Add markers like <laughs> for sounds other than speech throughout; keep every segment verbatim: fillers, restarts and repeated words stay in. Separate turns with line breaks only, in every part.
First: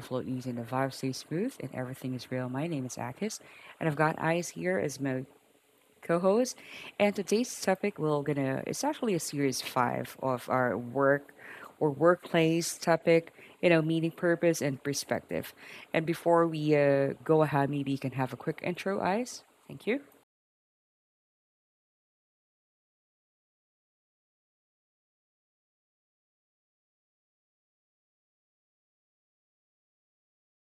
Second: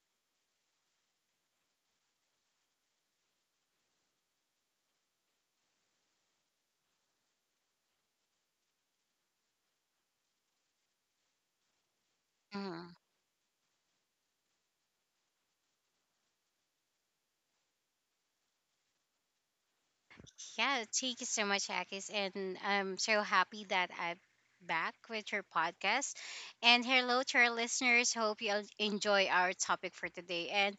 flow easy and the vibe stays smooth and everything is real. My name is Akis, and I've got Eyes here as my co-host. And today's topic we're gonna it's actually a series five of our work or workplace
Mhm.
topic. You know, meaning, purpose, and perspective. And before we uh, go ahead, maybe you can have a quick intro, Eyes. Thank you.
Yeah, thank you so much, Akis, and I'm so happy that I'm back with your podcast. And hello to our listeners. Hope you all enjoy our topic for today. And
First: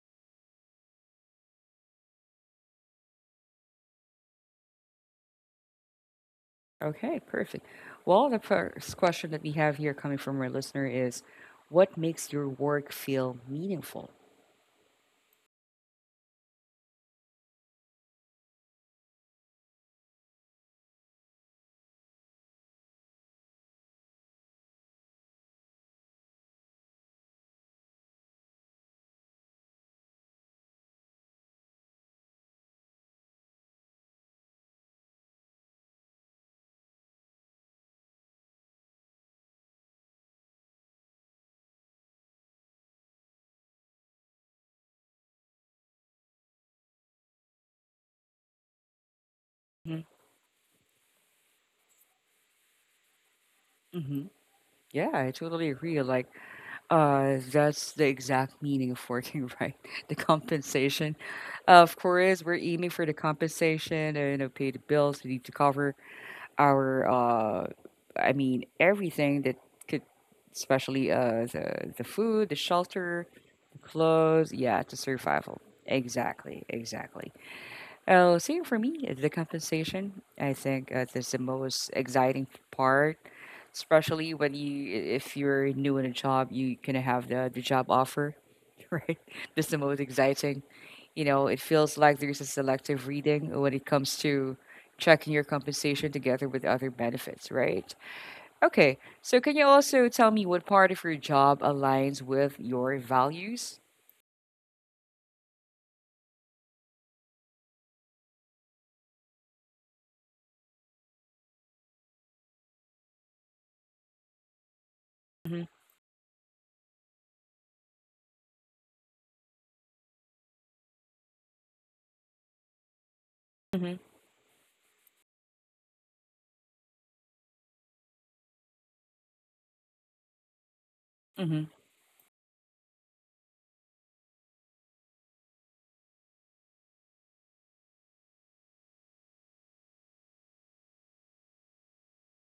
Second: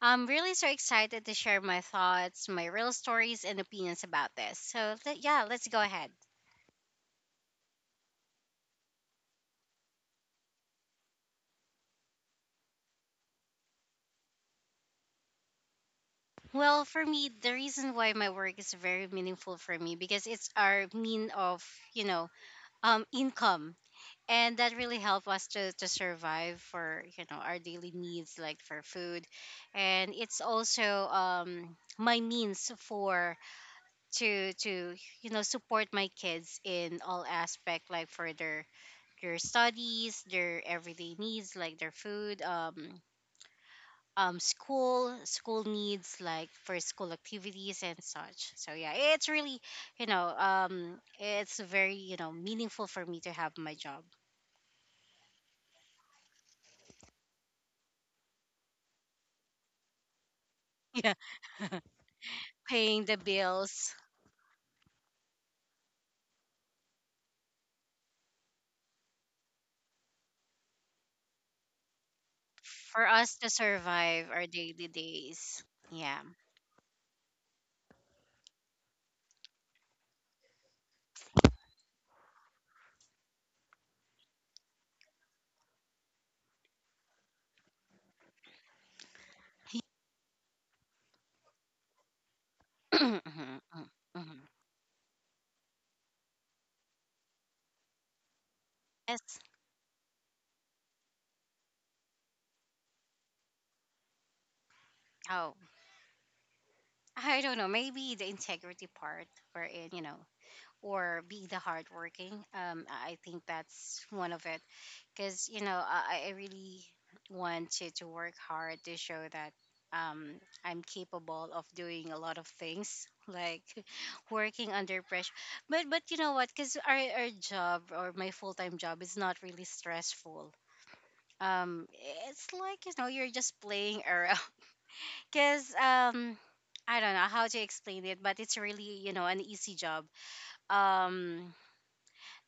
I'm really so excited to share my thoughts, my real stories, and opinions about this. So le- yeah, let's go ahead.
Okay, perfect. Well, the first question that we have here coming from our listener is, what makes your work feel meaningful?
Well, for me, the reason why my work is very meaningful for me because it's our mean of you know um income, and that really helped us to, to survive for you know our daily needs like for food. And it's also um my means for to to you know support my kids in all aspect, like for their their studies, their everyday needs like their food, um um school school needs like for school activities and such. So yeah, it's really
Hmm.
you know um it's very you know meaningful for me to have my job.
Hmm. Yeah, I totally agree. Like, uh, that's the exact meaning of working <laughs> right. The
<laughs> Yeah,
compensation. Of course, we're aiming
paying
for the
the bills
compensation, and you know, pay the bills. We need to cover our, uh, I mean, everything that could, especially uh, the the food, the
for
shelter,
us to
the
survive our
clothes. Yeah,
daily
the survival.
days. Yeah. <clears throat>
Exactly, exactly. Uh, same for me. The compensation. I think uh, that's the most exciting part, especially when you if you're new in a job you can have the, the job offer, <laughs> right? That's the most exciting. You know, it feels like there's a selective
Mhm,
reading when it
mhm,
comes
mhm.
to checking your compensation together with other benefits, right? Okay,
Yes.
so can you also tell me what part of your job aligns with your values?
Oh, I don't know. Maybe the integrity part, wherein you know, or be the hardworking. Um, I think that's one of it. Because you
Hmm.
know I, I really want to, to work hard to show that, um, I'm capable of doing a lot of things like
Hmm.
<laughs> working under pressure. But but you know what? Because our our job or my full time job is not really stressful.
Hmm.
Um, it's like you know you're just playing around. <laughs> Because um, I don't know how to explain it, but it's really you know an easy job. Um,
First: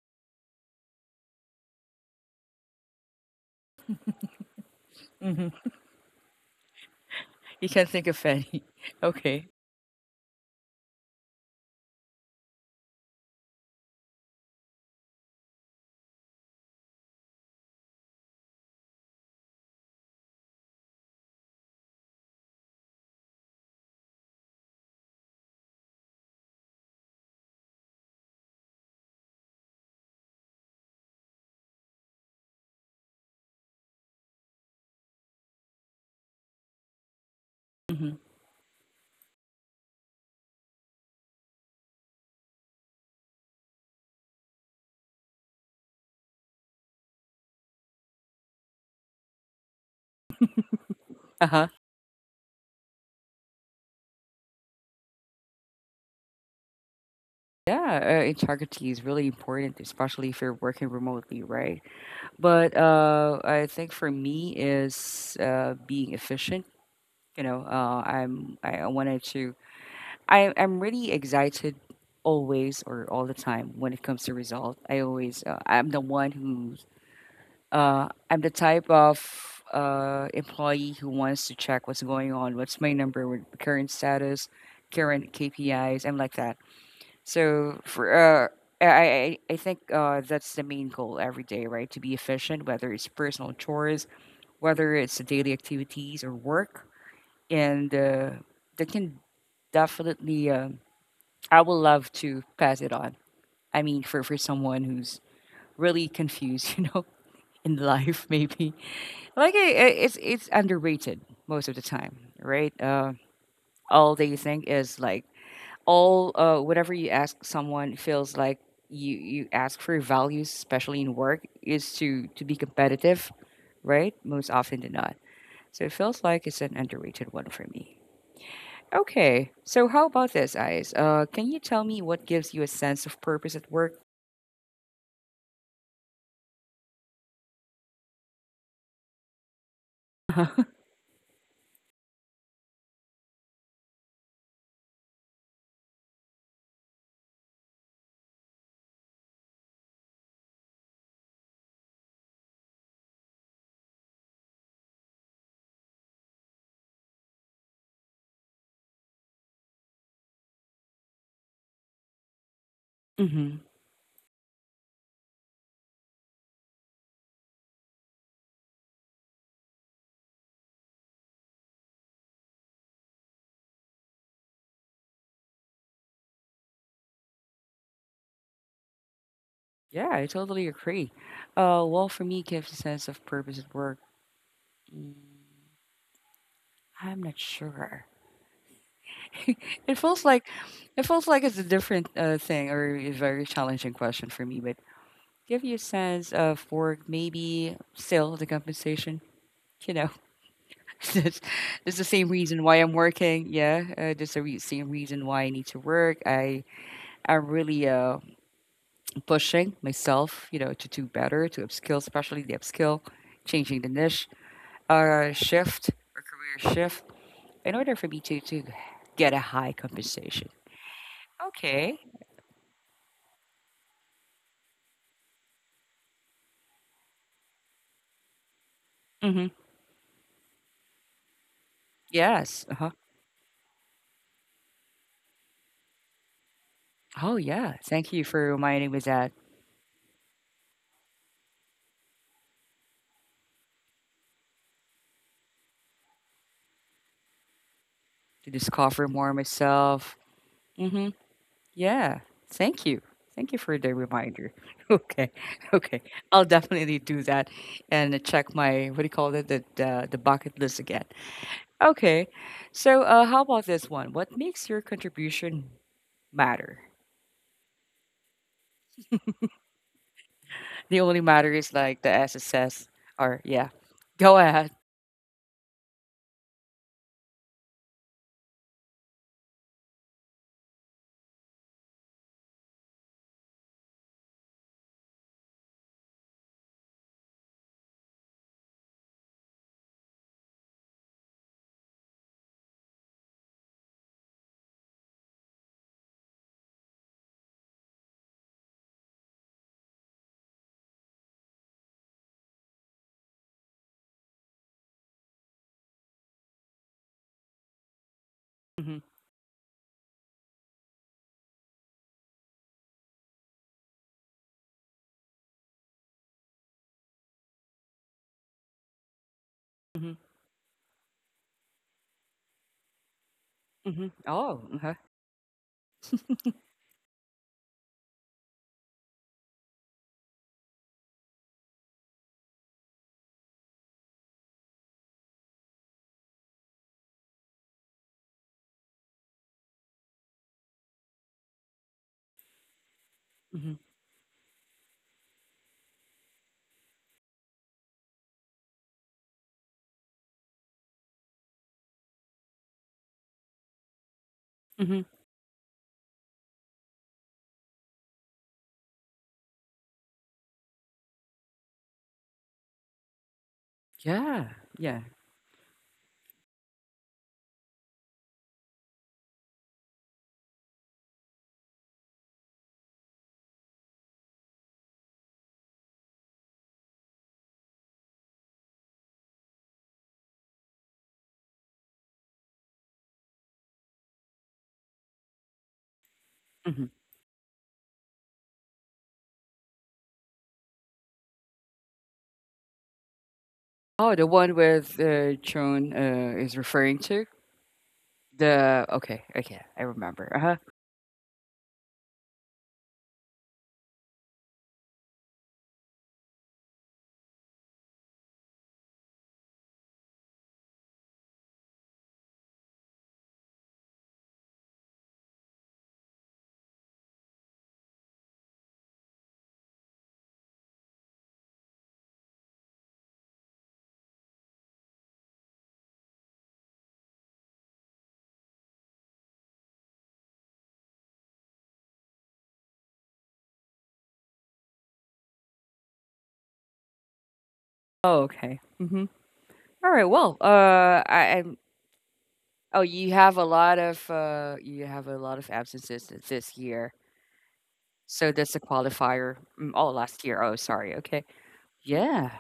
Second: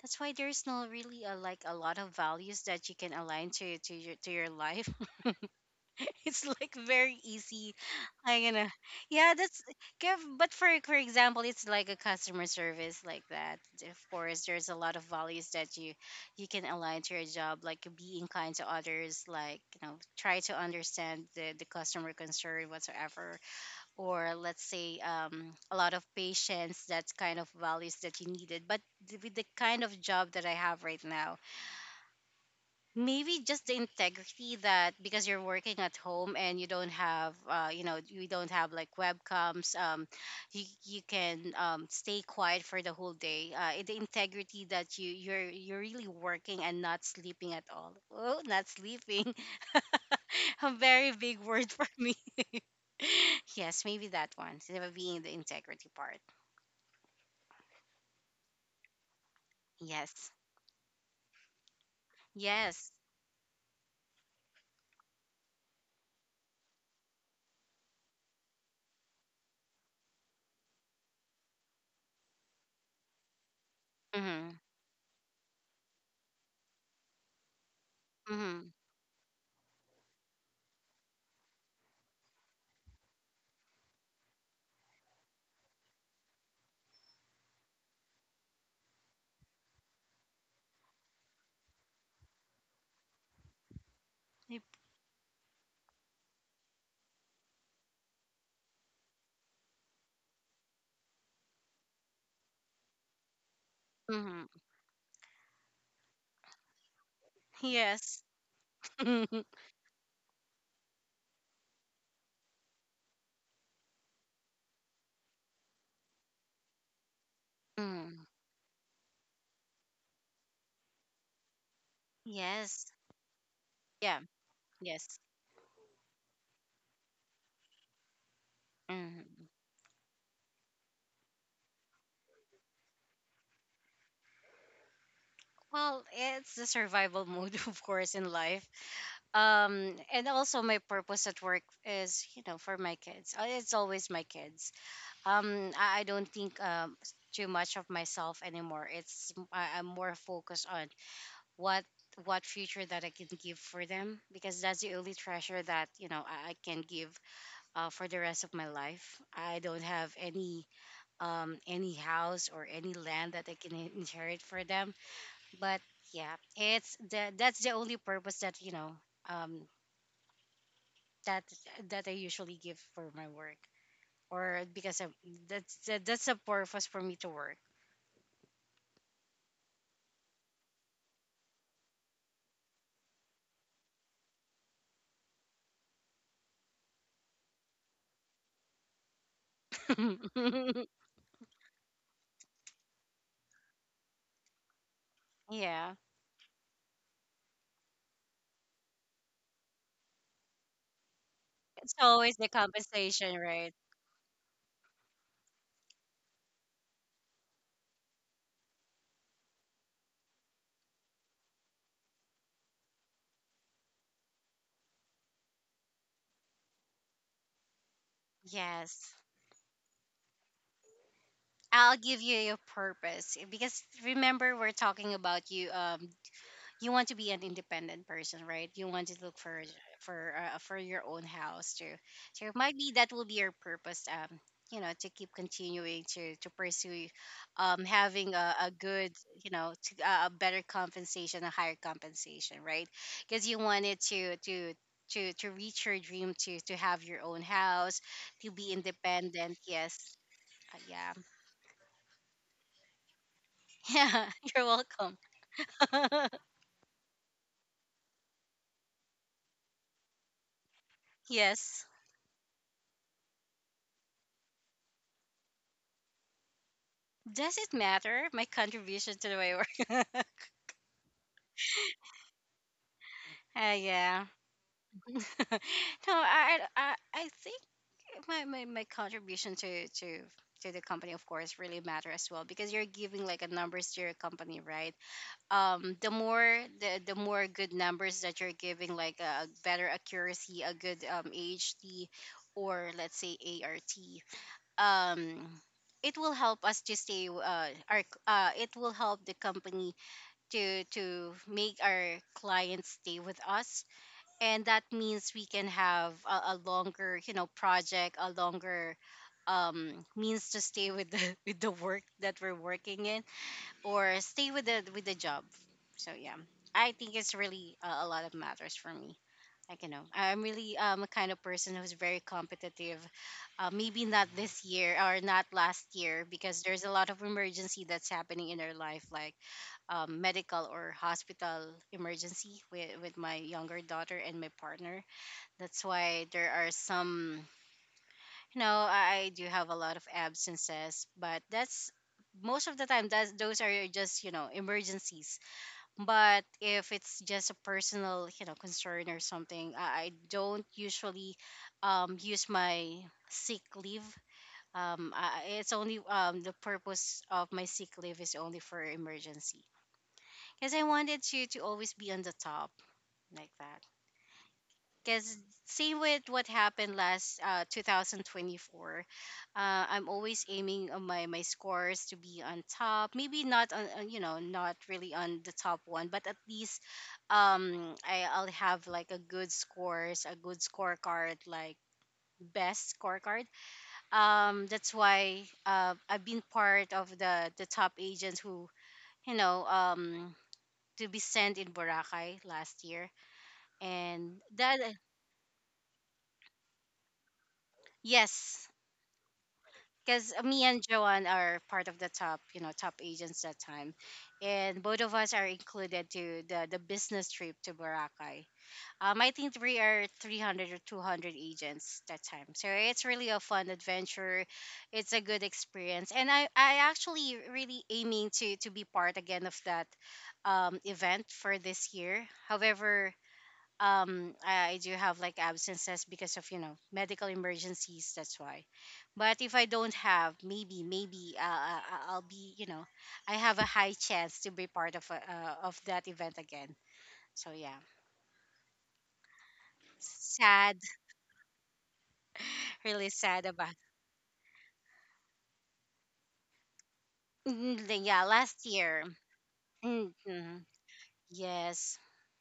that's why there's no really a, like a lot of values that you can align to to your to your life. <laughs>
Hmm.
It's like very
You
easy.
can't think of
I'm
any?
gonna
<laughs>
yeah,
Okay.
that's give. But for for example, it's like a customer service like that. Of course, there's a lot of values that you you can align to your job, like being kind to others, like you know try to understand the the customer concern whatsoever, or let's say, um, a lot of patience, that kind of values that you needed. But th- with the kind of job that I have right now, maybe just the integrity, that because you're working at home and you don't have uh, you know
Hmm.
you don't have like webcams, um, you, you can um, stay quiet for the whole day, uh, eh, the integrity that you you're you're really working and not sleeping at all. Oh, not sleeping. <laughs> A very big
Uh-huh.
word for me. <laughs> Yes, maybe that one, so that being the integrity part.
Yeah, uh, integrity is really important,
Yes.
especially if you're working remotely, right? But
Yes.
uh, I think for me is uh, being efficient. You know, uh, I'm I I wanted to. I I'm really excited always or all the time when it comes to
Mm-hmm.
result. I always uh, I'm the one who uh, I'm the
Mm-hmm.
type of uh, employee who wants to check what's going on, what's my number, what current status, current K P Is. I'm like that. So for uh, I, I I I think uh, that's the main goal every day, right? To be efficient, whether it's personal chores,
Yep.
whether it's daily activities or work. And uh, that can definitely, um I would love to pass it on. I mean, for, for
Mm-hmm.
someone who's really confused, <laughs> you know, in
Yes.
life, maybe.
<laughs>
Like, i i- it's, it's underrated most of the time, right? Uh, all they think is like, all, uh, whatever you ask someone
Mm-hmm.
feels like you, you ask for values, especially in work, is to, to be
Yes.
competitive, right?
Yeah.
Most often than not.
Yes.
So it feels like it's an underrated one for me.
hmm
Okay, so how about this, Ice? Uh, can you tell me what gives you a sense of purpose at work?
Well, it's the survival mode, <laughs> of course, in life. Um, and
<laughs>
also my purpose at work is, you know, for my kids. Uh, It's always my kids. Um, I, I don't think um too much of myself anymore. It's I, I'm more focused on what what future that I can give for them, because that's the only treasure that you know I, I can give uh, for the rest of my life. I don't have any um, any house or any land that they
Hmm.
can in- inherit for them. But yeah, it's the that's the only purpose that you know, um, that that I usually give for my work, or because I'm, that's that, that's a purpose for me to work.
Yeah, I totally agree. Uh, well, for me, gives a sense of purpose at work. I'm not sure. It feels like
<laughs>
it feels like it's a different uh, thing or a very challenging question for me. But give you a
Yeah,
sense of work, maybe still the compensation. You know, <laughs> it's, it's
it's
the same
always the
reason why I'm
compensation,
working.
right?
Yeah, uh, it's the re- same reason why I need to work. I I'm really uh pushing myself, you know, to do better, to upskill, especially the upskill, changing the niche, uh, shift or career shift in order for me to, to
Yes,
get a high compensation. Okay.
I'll give you your purpose, because remember, we're talking about you. um you want to be an independent person, right? You want to look
Mm-hmm.
for for uh, uh, for your own house too. So it
Yes.
might
Uh-huh.
be that will be your purpose. Um, you know, to keep continuing to to pursue,
Oh, yeah.
um,
Thank you
having a,
for
a
reminding me
good,
that
you know, to, a a better compensation, a higher compensation, right? Because you wanted to to to to reach your dream to to have your own house,
to
to be
discover more
independent.
myself.
Yes. Uh,
Mm-hmm.
yeah.
Yeah. Thank you. Thank you for
<laughs>
the
Yeah.
reminder. <laughs>
You're welcome.
Okay. Okay.
<laughs>
I'll definitely do that and check my, what do you call it, the, the, the bucket list again.
Yes.
Okay. So, uh, how about this one? What makes your contribution matter?
Does it matter, my contribution to the way work? <laughs>
The only matter is like the S S S or yeah.
Uh, yeah.
Go ahead.
<laughs> No, I, I I think my, my, my contribution to, to to the company of course really matter as well, because you're giving like a numbers to your company, right? Um, the more the, the more good numbers that you're giving, like a better accuracy, a good um A H T, or let's say A R T. Um, it will help us to stay uh, our uh, it will help the company to to make our clients stay with us, and that means we can have a, a longer you know project, a longer
Hmm.
um, means to stay with the <laughs> with the work that we're working in, or stay with the with the job. So yeah, I think it's really a, a lot of matters for me. I can know,
Hmm.
I'm really um a kind of person who's very competitive. Uh, maybe
Hmm.
not this
Oh, uh.
year or not last year, because there's a lot of emergency that's happening in our life, like um, medical or hospital emergency with with my younger daughter and my partner. That's why there are some, you know, I I do have a lot of absences, but that's most of the time, that's those
Hmm.
are just you know emergencies. But if it's just a personal, you know, concern or something, I I don't usually um, use my sick leave.
Hmm.
Um, I, it's only um, the purpose of my sick leave is only for emergency, because I wanted to to always be on the top like that.
Yeah. Yeah.
Because same with what happened last uh, two thousand twenty-four, uh, I'm always aiming on my, my scores to be on top. Maybe not on on, you know, not really on the top one, but at least um I, I'll have like a good scores, a good scorecard, like best scorecard. Um, that's why uh, I've been
Hmm.
part of the the top agents who you know um to be sent in Boracay last year,
Oh, the
and
one
that,
with uh, Joan uh, is referring to
yes,
the, okay, okay, I remember.
because
Uh-huh.
me and Joanne are part of the top, you know, top agents that time, and both of us are included to the the business trip to Boracay. Um, I think we are three hundred or two hundred agents that time, so it's really a fun adventure. It's a good experience, and I I actually really aiming to to be part again of that um event for this year. However, um I, I do have like absences because of you know medical emergencies, that's why. But if I don't have, maybe maybe uh, I- I- I'll be you know I have a high chance to be part of a, uh, of that event again. So yeah,
Oh, okay. Hmm. All right. Well,
sad.
uh, I, I'm. Oh,
<laughs> Really
you have a
sad about.
lot
<laughs>
of uh, you have a lot of absences th- this year.
Mm, the- yeah,
So that's a
last year.
qualifier. Mm, oh,
Mm-hmm.
last year. Oh,
Mm-hmm.
sorry. Okay.
Yes,
Yeah.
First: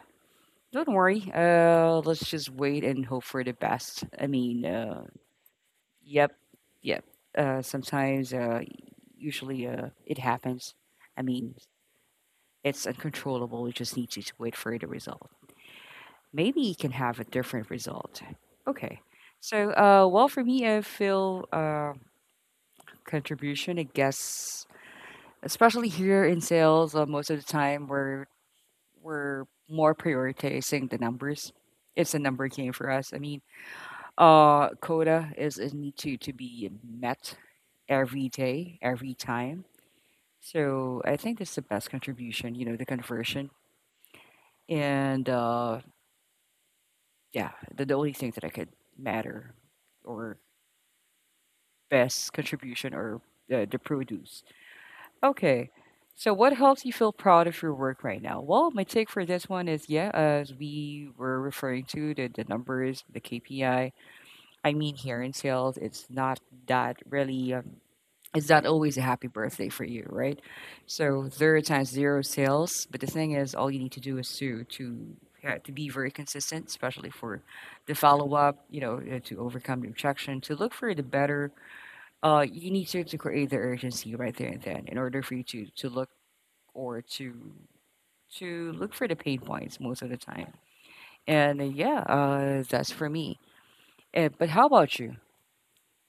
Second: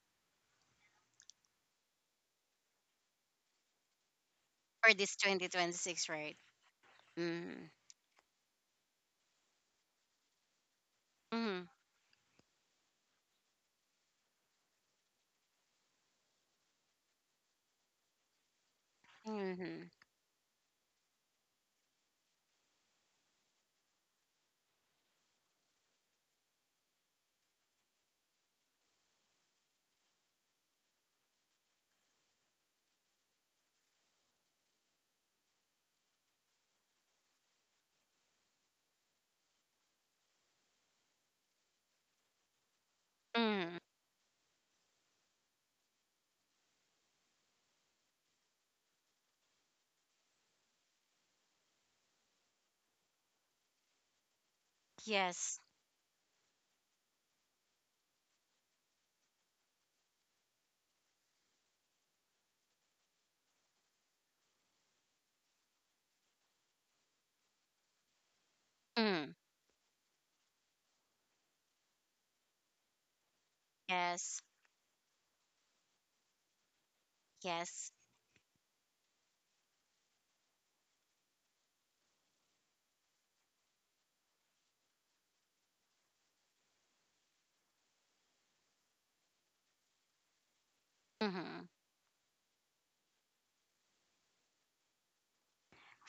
Don't worry. Uh, let's just wait and hope for the best. I mean,
for
uh,
this twenty twenty-six, right.
yep, yep.
Mm-hmm.
Uh, sometimes, uh, usually, uh, it happens. I mean,
Mm-hmm.
it's uncontrollable. We just need to to wait for the result. Maybe you can have a different result. Okay. So,
Mm-hmm.
uh, well, for me, I feel uh, contribution. I guess, especially here in sales, uh, most of the time we're we're more prioritizing the numbers. It's a number game for us. I mean, uh, quota is is need to to be met every day, every time. So I think that's the best contribution. You know, the conversion,
Mm-hmm.
and uh, yeah, the, the only thing that I could matter or best contribution or uh, the produce.
Yes.
Okay. So what helps you feel proud of your work right now? Well, my take for this one is, yeah, as we were referring to the, the numbers, the K P I. I I mean, here in sales, it's not that really, um, it's not always a happy
Mm.
birthday for you, right? So there are times zero sales, but the thing is, all you need to do is
Yes.
to to yeah, to be very consistent, especially for
Yes.
the follow up. You know, uh, to overcome the objection, to look for the better uh, you need to, to create the urgency right there and then in order for you to to look or to to look for the pain points most of the time. And uh,
Mm-hmm.
yeah, uh, that's for me. Uh, but how about you?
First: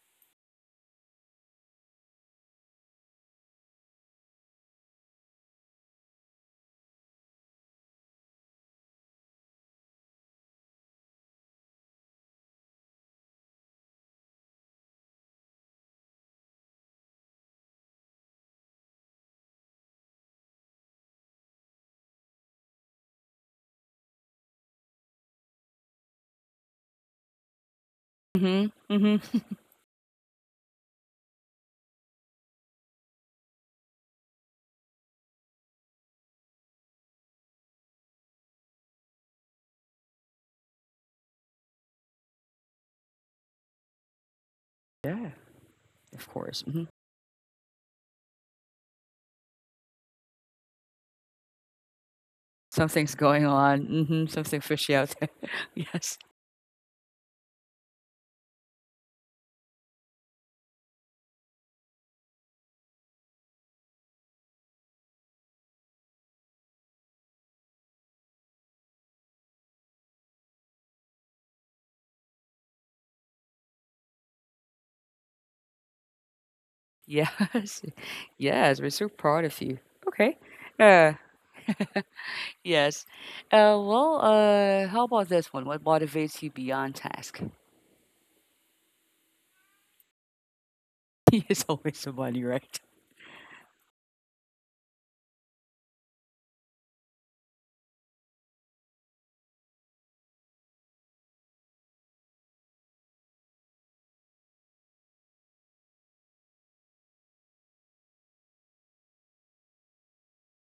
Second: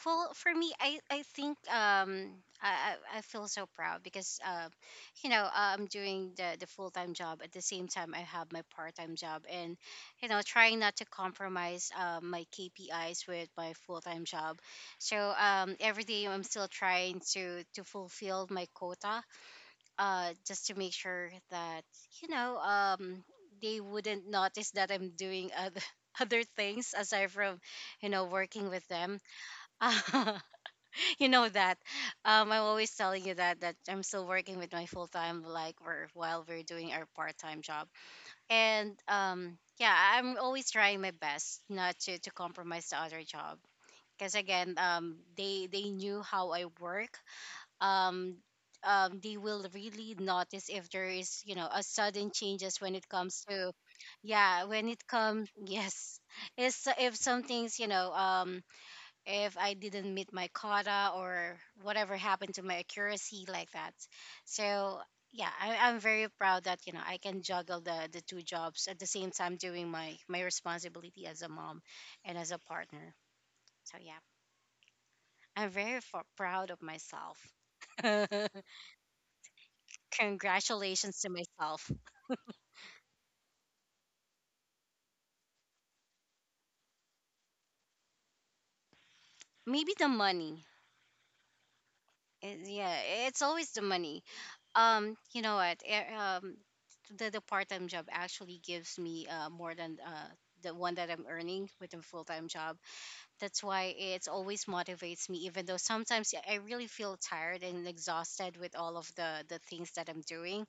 Well, for me, I I think um I I I feel so proud because uh, you know uh, I'm doing the the full time job at the same time I have my part time job, and you know trying not to compromise uh, my K P Is with my full time job. So um every day I'm still trying to to fulfill my quota, uh just to make sure that you know um they wouldn't notice that I'm doing other <laughs> other things aside from you know
Hmm.
working with
Hmm.
them. <laughs> <laughs> You know that. Um, I'm always telling you that that I'm still working with my full time like we're while we're doing our part time job. And um, yeah, I'm always trying my best not to to compromise the other job. Because again, um,
Yeah,
they they knew
of
how
course.
I
Hmm.
work. Um, um, they will really notice if there is you know a sudden changes when it
Something's
comes
going
to,
on. Hmm. Something
yeah, when
fishy
it
out there.
comes <laughs>
<laughs> yes.
yes. It's if something's you know um if I didn't meet my quota or whatever happened to my accuracy like that. So yeah, I, I'm very proud that you know I can juggle the the two jobs at the same time doing my my responsibility as a mom and as a partner. So yeah, I'm very f- proud of myself.
Yes.
<laughs>
<laughs> Yes. We're so proud of you. Okay. Uh,
Congratulations to myself.
yes. Uh, well, uh, how about this one? What motivates you beyond task?
Maybe the money.
<laughs> it's always the money,
Eh,
right?
yeah, it's always the money. Um, you know what? eh, Um, the the part time job actually gives me uh, more than uh, the one that I'm earning with a full time job. That's why it always motivates me, even though sometimes I I really feel tired and exhausted with all of the the things that I'm doing.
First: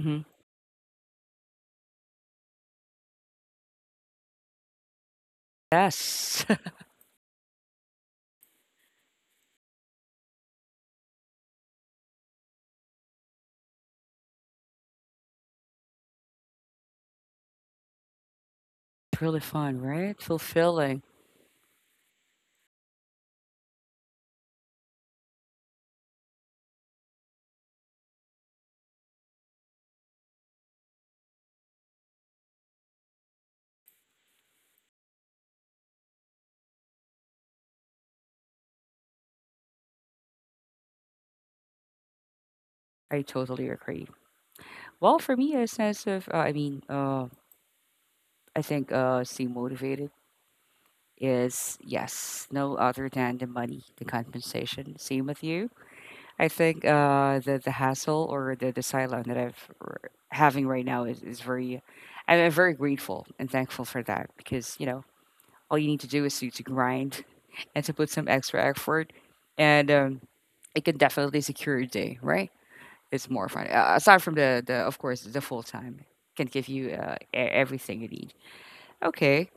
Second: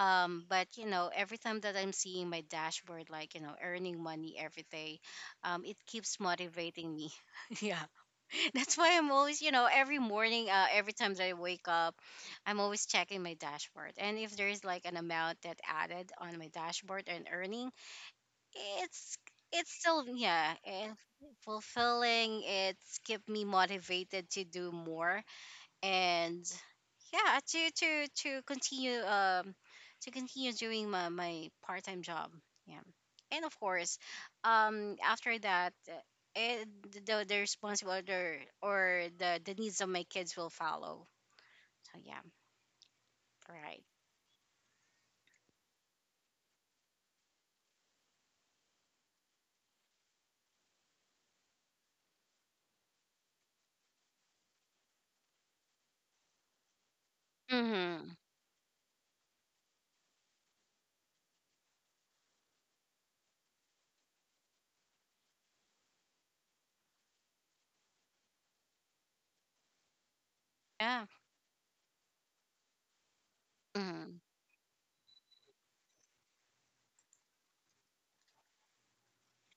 Hmm.
but you know, every time that I'm seeing my dashboard, like you know, earning money every day, um, it keeps
Yes. <laughs>
motivating me. <laughs> Yeah, <laughs> that's why I'm always, you know, every morning, uh, every time that I wake up, I'm always checking my dashboard. And if there is like an amount that added on my dashboard and earning, it's
It's really
it's
fun,
still,
right?
yeah, eh,
Fulfilling.
fulfilling. It's keep me motivated to do more. And, yeah, to to to continue um to continue doing my, my part-time job. Yeah. And of course, um after that, uh, it, the the responsibility or or the the needs of my kids will follow. So, yeah.
I totally
Right.
agree. Well, for me, a sense of, uh, I mean, uh, I think uh, staying motivated is, yes, no other than the money, the compensation. Same with you. I think uh, the the
Mm-hmm.
hassle or the the sideline that I've r- having right now is is very, I'm I'm very grateful and thankful for that because you know all you need to do is to, to grind <laughs> and to put some extra effort, and um, it can
Yeah.
definitely secure your day, right? It's more fun. Uh, aside
Mm-hmm.
from the, the, of course, the full time can give you uh, e- everything you need. Okay.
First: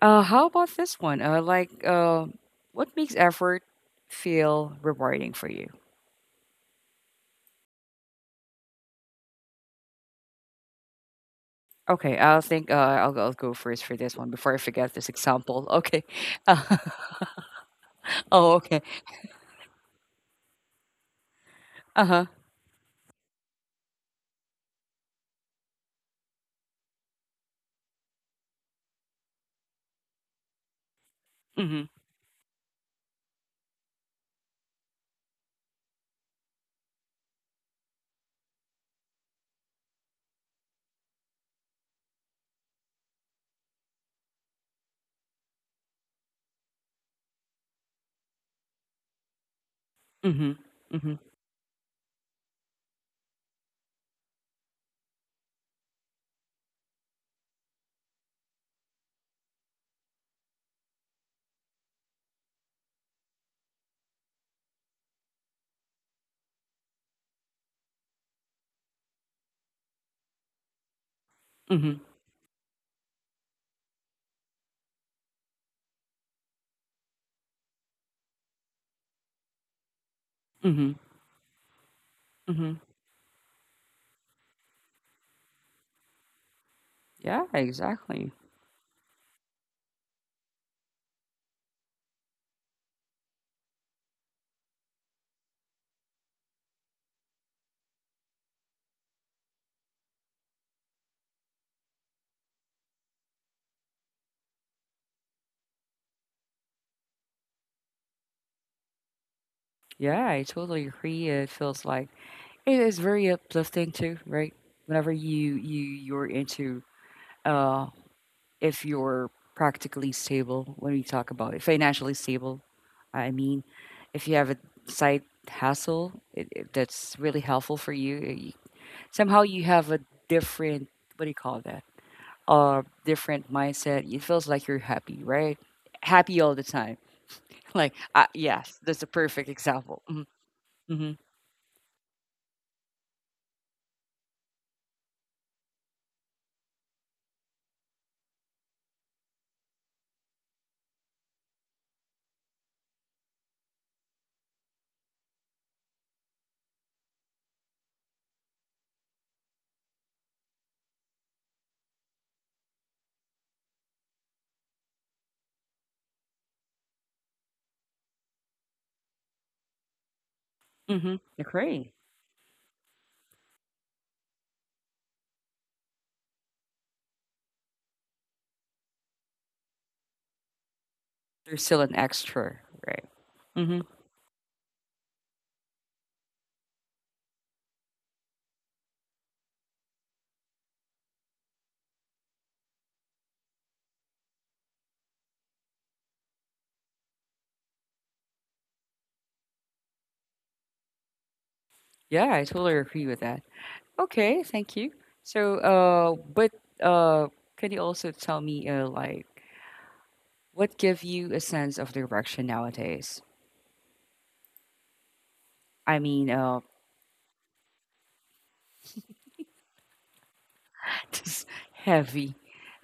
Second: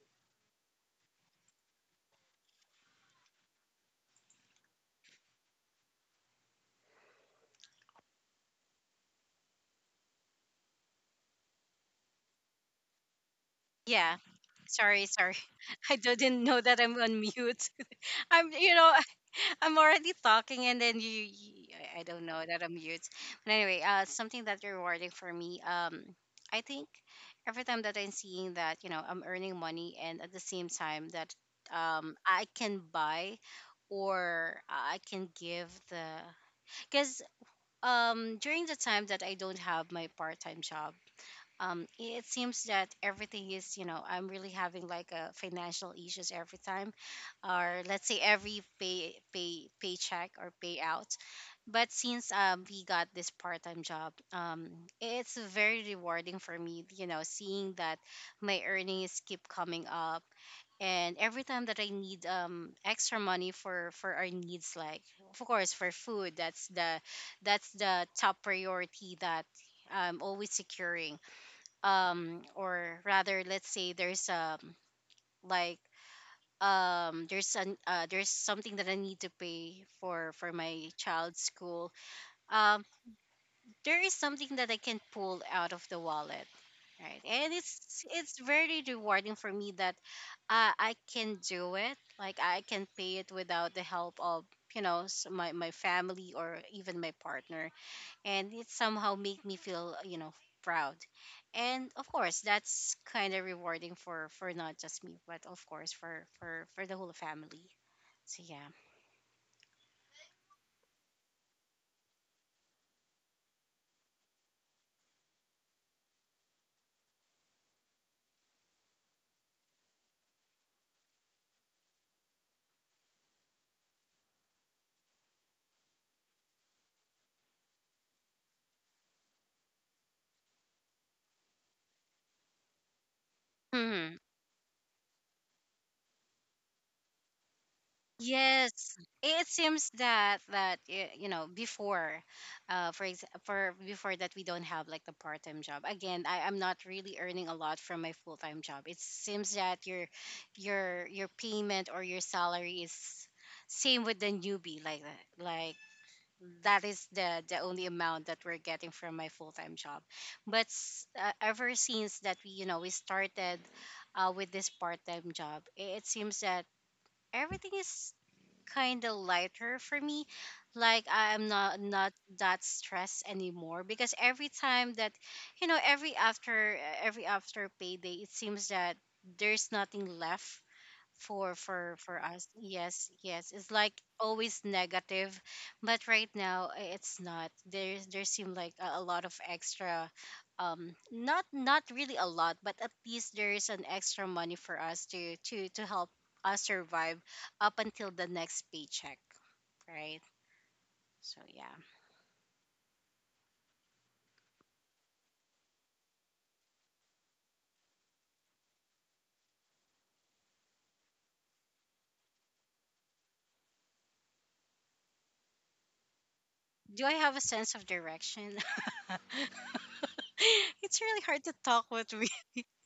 Uh, how about this one? Uh, like, uh, what makes effort feel rewarding for you? Okay, I'll think. Uh, I'll, go- I'll go first for this
Yeah.
one before I forget
Sorry,
this
sorry.
example.
<laughs> I
Okay. <laughs>
didn't know
Uh,
that I'm on mute. <laughs> I'm
oh,
you
okay.
know I'm already talking, and then you, you I I
Uh huh.
don't know that I'm mute. But anyway, uh something that's rewarding for me. Um I think every time that I'm seeing that, you know, I'm earning money, and at the same time that
Mhm.
um I can buy, or I can give the cuz um during the time that I don't have my part-time job, um, it seems that everything is, you know, I'm really having like a financial issues every time, or let's say every pay pay paycheck or
Mhm.
payout.
Mhm.
But since um, we got this part-time job, um, it's very rewarding for me, you know, seeing that my earnings keep coming up. And every time that I need um extra money for for our needs, like of course for food, that's the that's the top priority that I'm always securing.
Mhm.
Um or rather, let's say there's um like um there's an uh, there's something that I need to pay for for my
Mhm.
child's school.
Mhm.
um there is something that I can pull out of the wallet, right?
Yeah,
And it's
exactly.
it's very rewarding for me that uh, I can do it. Like I can pay it without the help of, you know, s- my my family or even my partner. And it somehow make me feel, you know, proud. And of course that's kind of rewarding for for not just me, but of course for for for the whole family. So, yeah.
Yeah, I totally agree. It feels like it is very uplifting too, right? Whenever you you you're into uh if you're practically stable when we talk about it, financially stable, I mean, if you have a side hustle, it, it, that's really helpful for you. Eh, you- somehow you have a different, what do you call that? Uh, different mindset.
Hmm.
It feels like you're happy, right? Happy all the time. <laughs> Like uh, yes,
Yes.
that's a
It
perfect
seems
example. Mhm.
that that eh,
Mhm.
you know, before uh for ex- for before that we don't have like the part-time job again. I, i'm not really earning a lot from my full-time job. It seems that your your your payment or your salary is same with the newbie, like that, like that is the the only amount that we're getting from my full-time job. But s- uh, ever since that we, you know, we started uh, with this part-time job, i- it seems that everything is kind of lighter for me. Like
Mhm.
i'm not
Agree.
not that stressed anymore, because every time that, you know, every after uh, every after payday, it seems that there's nothing left for
There's still
for
an
for us.
extra, right?
Yes, yes, it's
Mhm.
like always negative. But right now, i- it's not. There, there seem like a, a lot of extra. Um not not really a lot, but at least there is an extra money for us to to to help us survive up until the next paycheck. Right. So, yeah.
Yeah, I totally agree with that. Okay, thank you. So, uh, but uh, can you also tell me, uh, like, what give you a sense of direction nowadays? I mean, uh,
Do I have a sense of direction? <laughs> It's
<laughs>
really hard
this
to talk with me.
heavy,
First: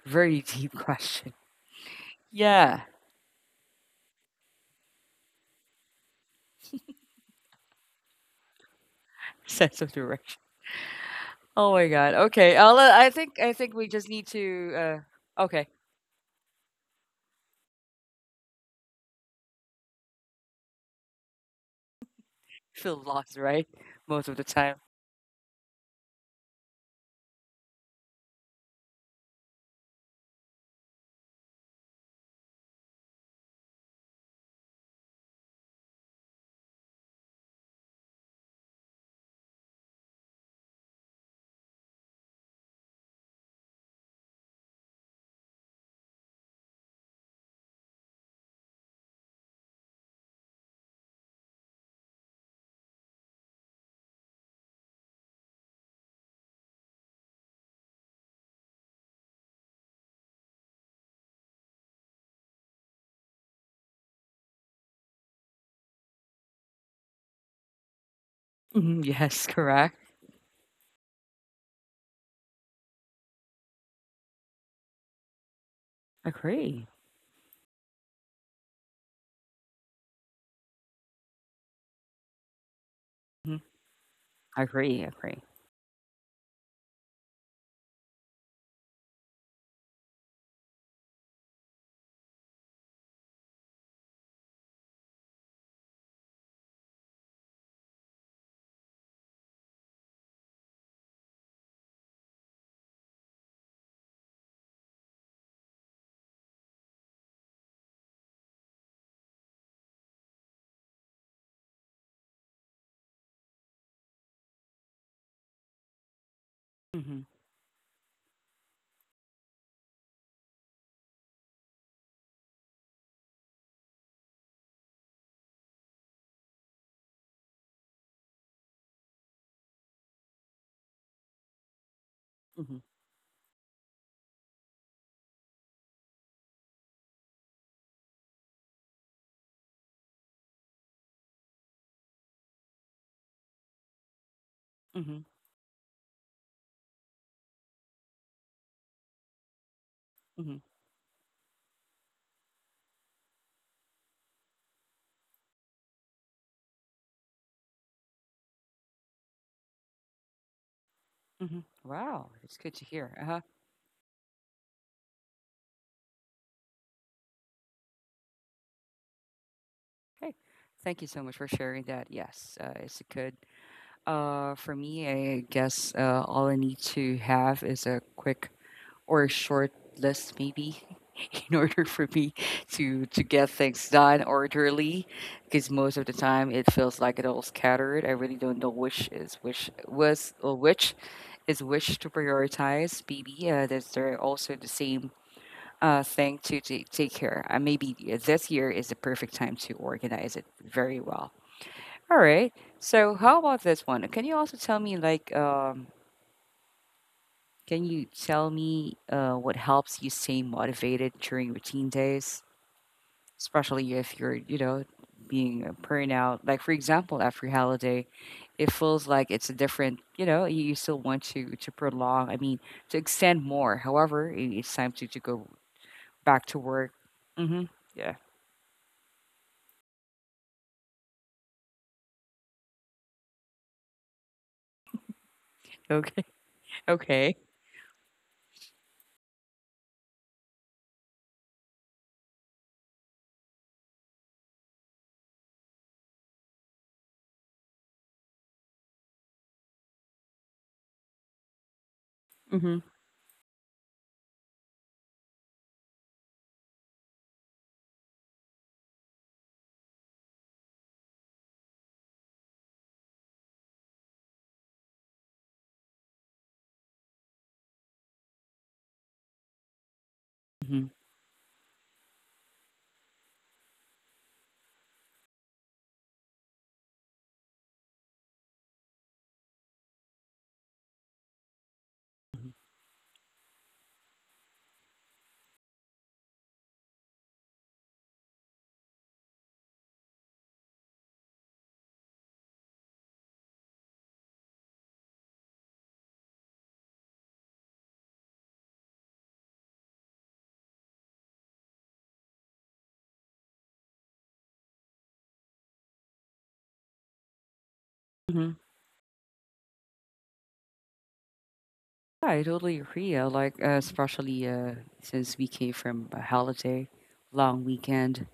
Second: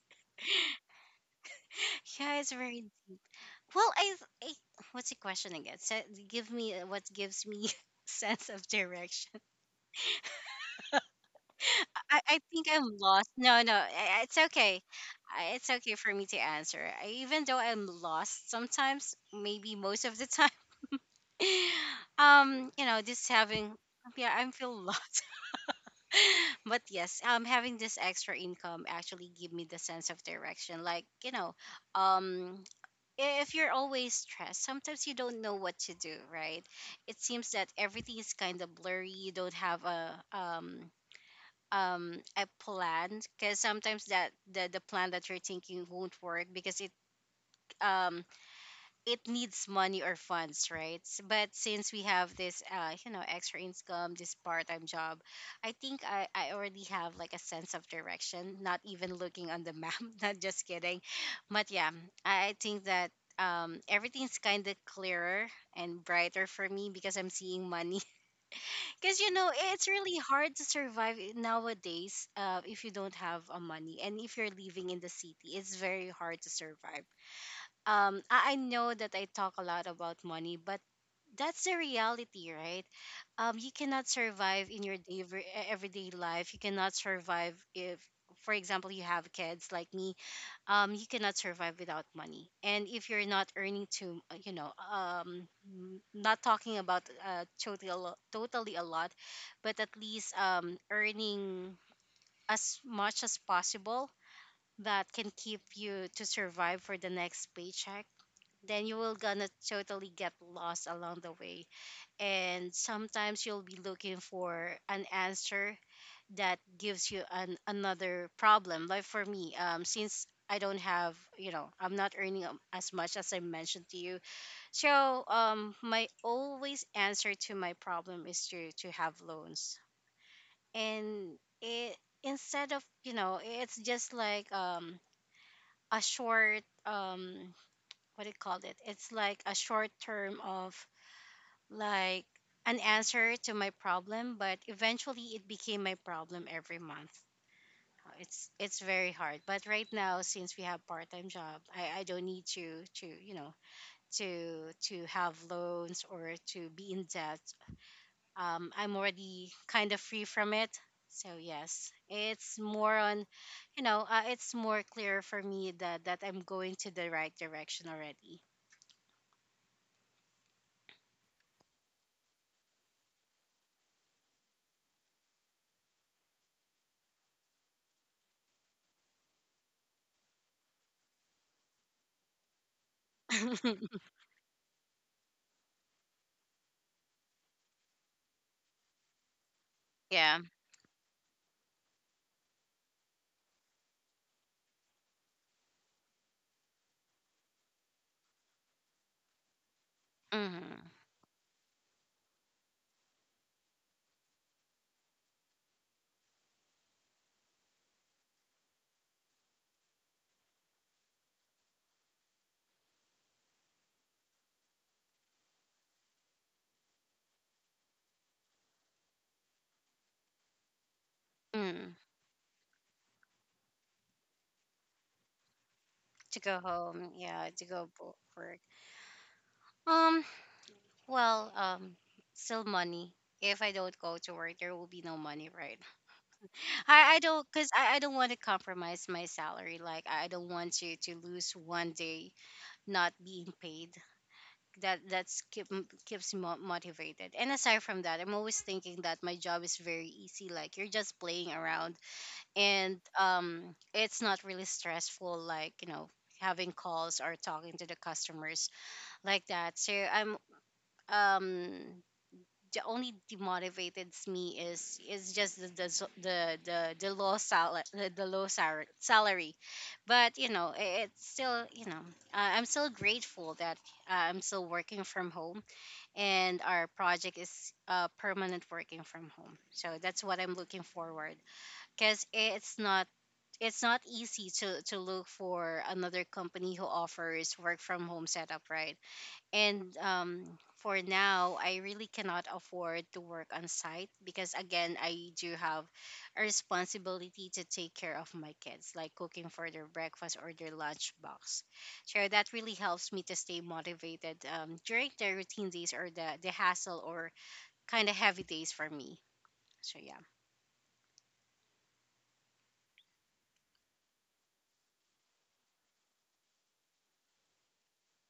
very deep question.
<laughs> Yeah, it's
Yeah,
very... Well, I, I What's the question again? So, give me uh, what gives me <laughs> sense of direction.
<laughs> sense of direction. Oh my God.
I, I
Okay.
think
I'll, uh,
I'm
I
lost.
think I
No,
think
no,
we just
I- I-
need
it's
to.
okay.
Uh,
I-
okay,
It's okay for me to answer. I, even though I'm lost sometimes, maybe most of the time. <laughs> um, you
feel
know, just
lost, right?
having...
Most
Yeah,
of the
I feel
time.
lost. <laughs> But yes, um having this extra income actually give me the sense of direction. Like, you know, um if you're always stressed, sometimes you don't know what to do, right? It seems that everything is kind of blurry. You don't have a um um a plan, because sometimes that the the plan that you're thinking won't work because it um it needs money or funds, right? S- But since we have this, uh, you know, extra income, this part-time job, I think I, I already have like a sense of direction. Not even looking on the map. <laughs> Not just kidding, but yeah, I, I think that um everything's kind of clearer and brighter for me because I'm seeing money. <laughs>
Mhm,
Because, you
yes,
know, it's
correct.
really hard to survive i- nowadays. Uh, if you don't have a money, and if you're living in the city, it's very hard to
Agree.
survive. um I, I know that I talk a lot about money, but that's the reality, right? Um,
Mhm,
you cannot survive in your
agree.
day,
Agree.
everyday life. You cannot survive if, for example, you have kids like me. Um, you cannot survive without money. And if you're not earning too, uh, you know, um, n- not talking about uh, totally a lot, totally a lot, but at least um, earning as much as possible, that can keep you to survive for the next paycheck. Then you will gonna totally get lost along the way, and sometimes you'll be looking for an answer that gives
Hmm.
you an another problem. Like for me, um since I don't have, you know, I'm not earning um, as much as I mentioned to you. So, um, my always answer to my problem is to to have loans. And it... instead
Hmm.
of, you know, it's just like um a short, um what do you call it? It's like a short term of like an answer to my problem, but
Hmm.
eventually it became my problem every month. Uh, It's it's very hard. But right now, since
Hmm.
we have part time job, I, I don't need to to you know to to have loans or to be in debt. Um, I'm already kind of free from it. So
Mhm.
yes,
Wow, it's
it's
good to
more
hear.
on,
Uh-huh.
you know, uh, it's more clear for me that that I'm going to the right direction already.
Hey, thank you so much for sharing that. Yes, uh, it's good. Uh, for me, I guess uh, all I need to have is a quick or a short list, maybe, <laughs> in order for me to to get things
<laughs>
done orderly. Because most of the time, it feels like it all scattered. I really don't know which is which was
Yeah.
or which is which to prioritize. Maybe uh, there's there are also the same uh, thing to take, take care. Uh, maybe yeah, this year is the perfect time to organize it
Mm-hmm.
very well. All right. So how about this one? Can you also tell me like um, can you tell me uh, what helps you stay motivated during routine days, especially if you're you know being a burnout? Like for example, after holiday, it feels like it's a different. You know, you, you still want to to
Mm.
prolong. I mean, to extend more. However, i- it's time to to go
To
back to
go
work.
home. Yeah.
Mm-hmm.
to go
Yeah.
bo- work. um well, um still money. If I don't go to work, there will be no money, right?
<laughs> Okay.
<laughs> i i
Okay.
don't, because I, I don't want to compromise my salary. Like I don't want to to lose one day not being paid. That that's keep, m- keeps me mo- motivated. And aside from that, I'm always thinking that my job is very easy, like you're just playing around
Mhm.
and um it's not really stressful, like, you know, having calls or talking to the customers, like that. So I'm um the only demotivates me is is just the the s- the, the, the low salary, the, the low sal- salary. But, you know,
Mhm.
i- it's still, you know, uh, I'm still grateful that uh, I'm still working from home, and our project is uh permanent working from home. So that's what I'm looking forward, because it's not, it's not easy to to look for another company who offers work from home setup, right? And um, for now, I really cannot afford to work on site because, again, I do have a responsibility to take care of my kids, like cooking for their breakfast or their lunch box. So that really helps me to stay motivated um, during the routine days or the, the hassle or kind of heavy
Mhm.
days for me. So, yeah.
Yeah, I totally agree. I like, uh, especially uh, since we came from a holiday, long weekend.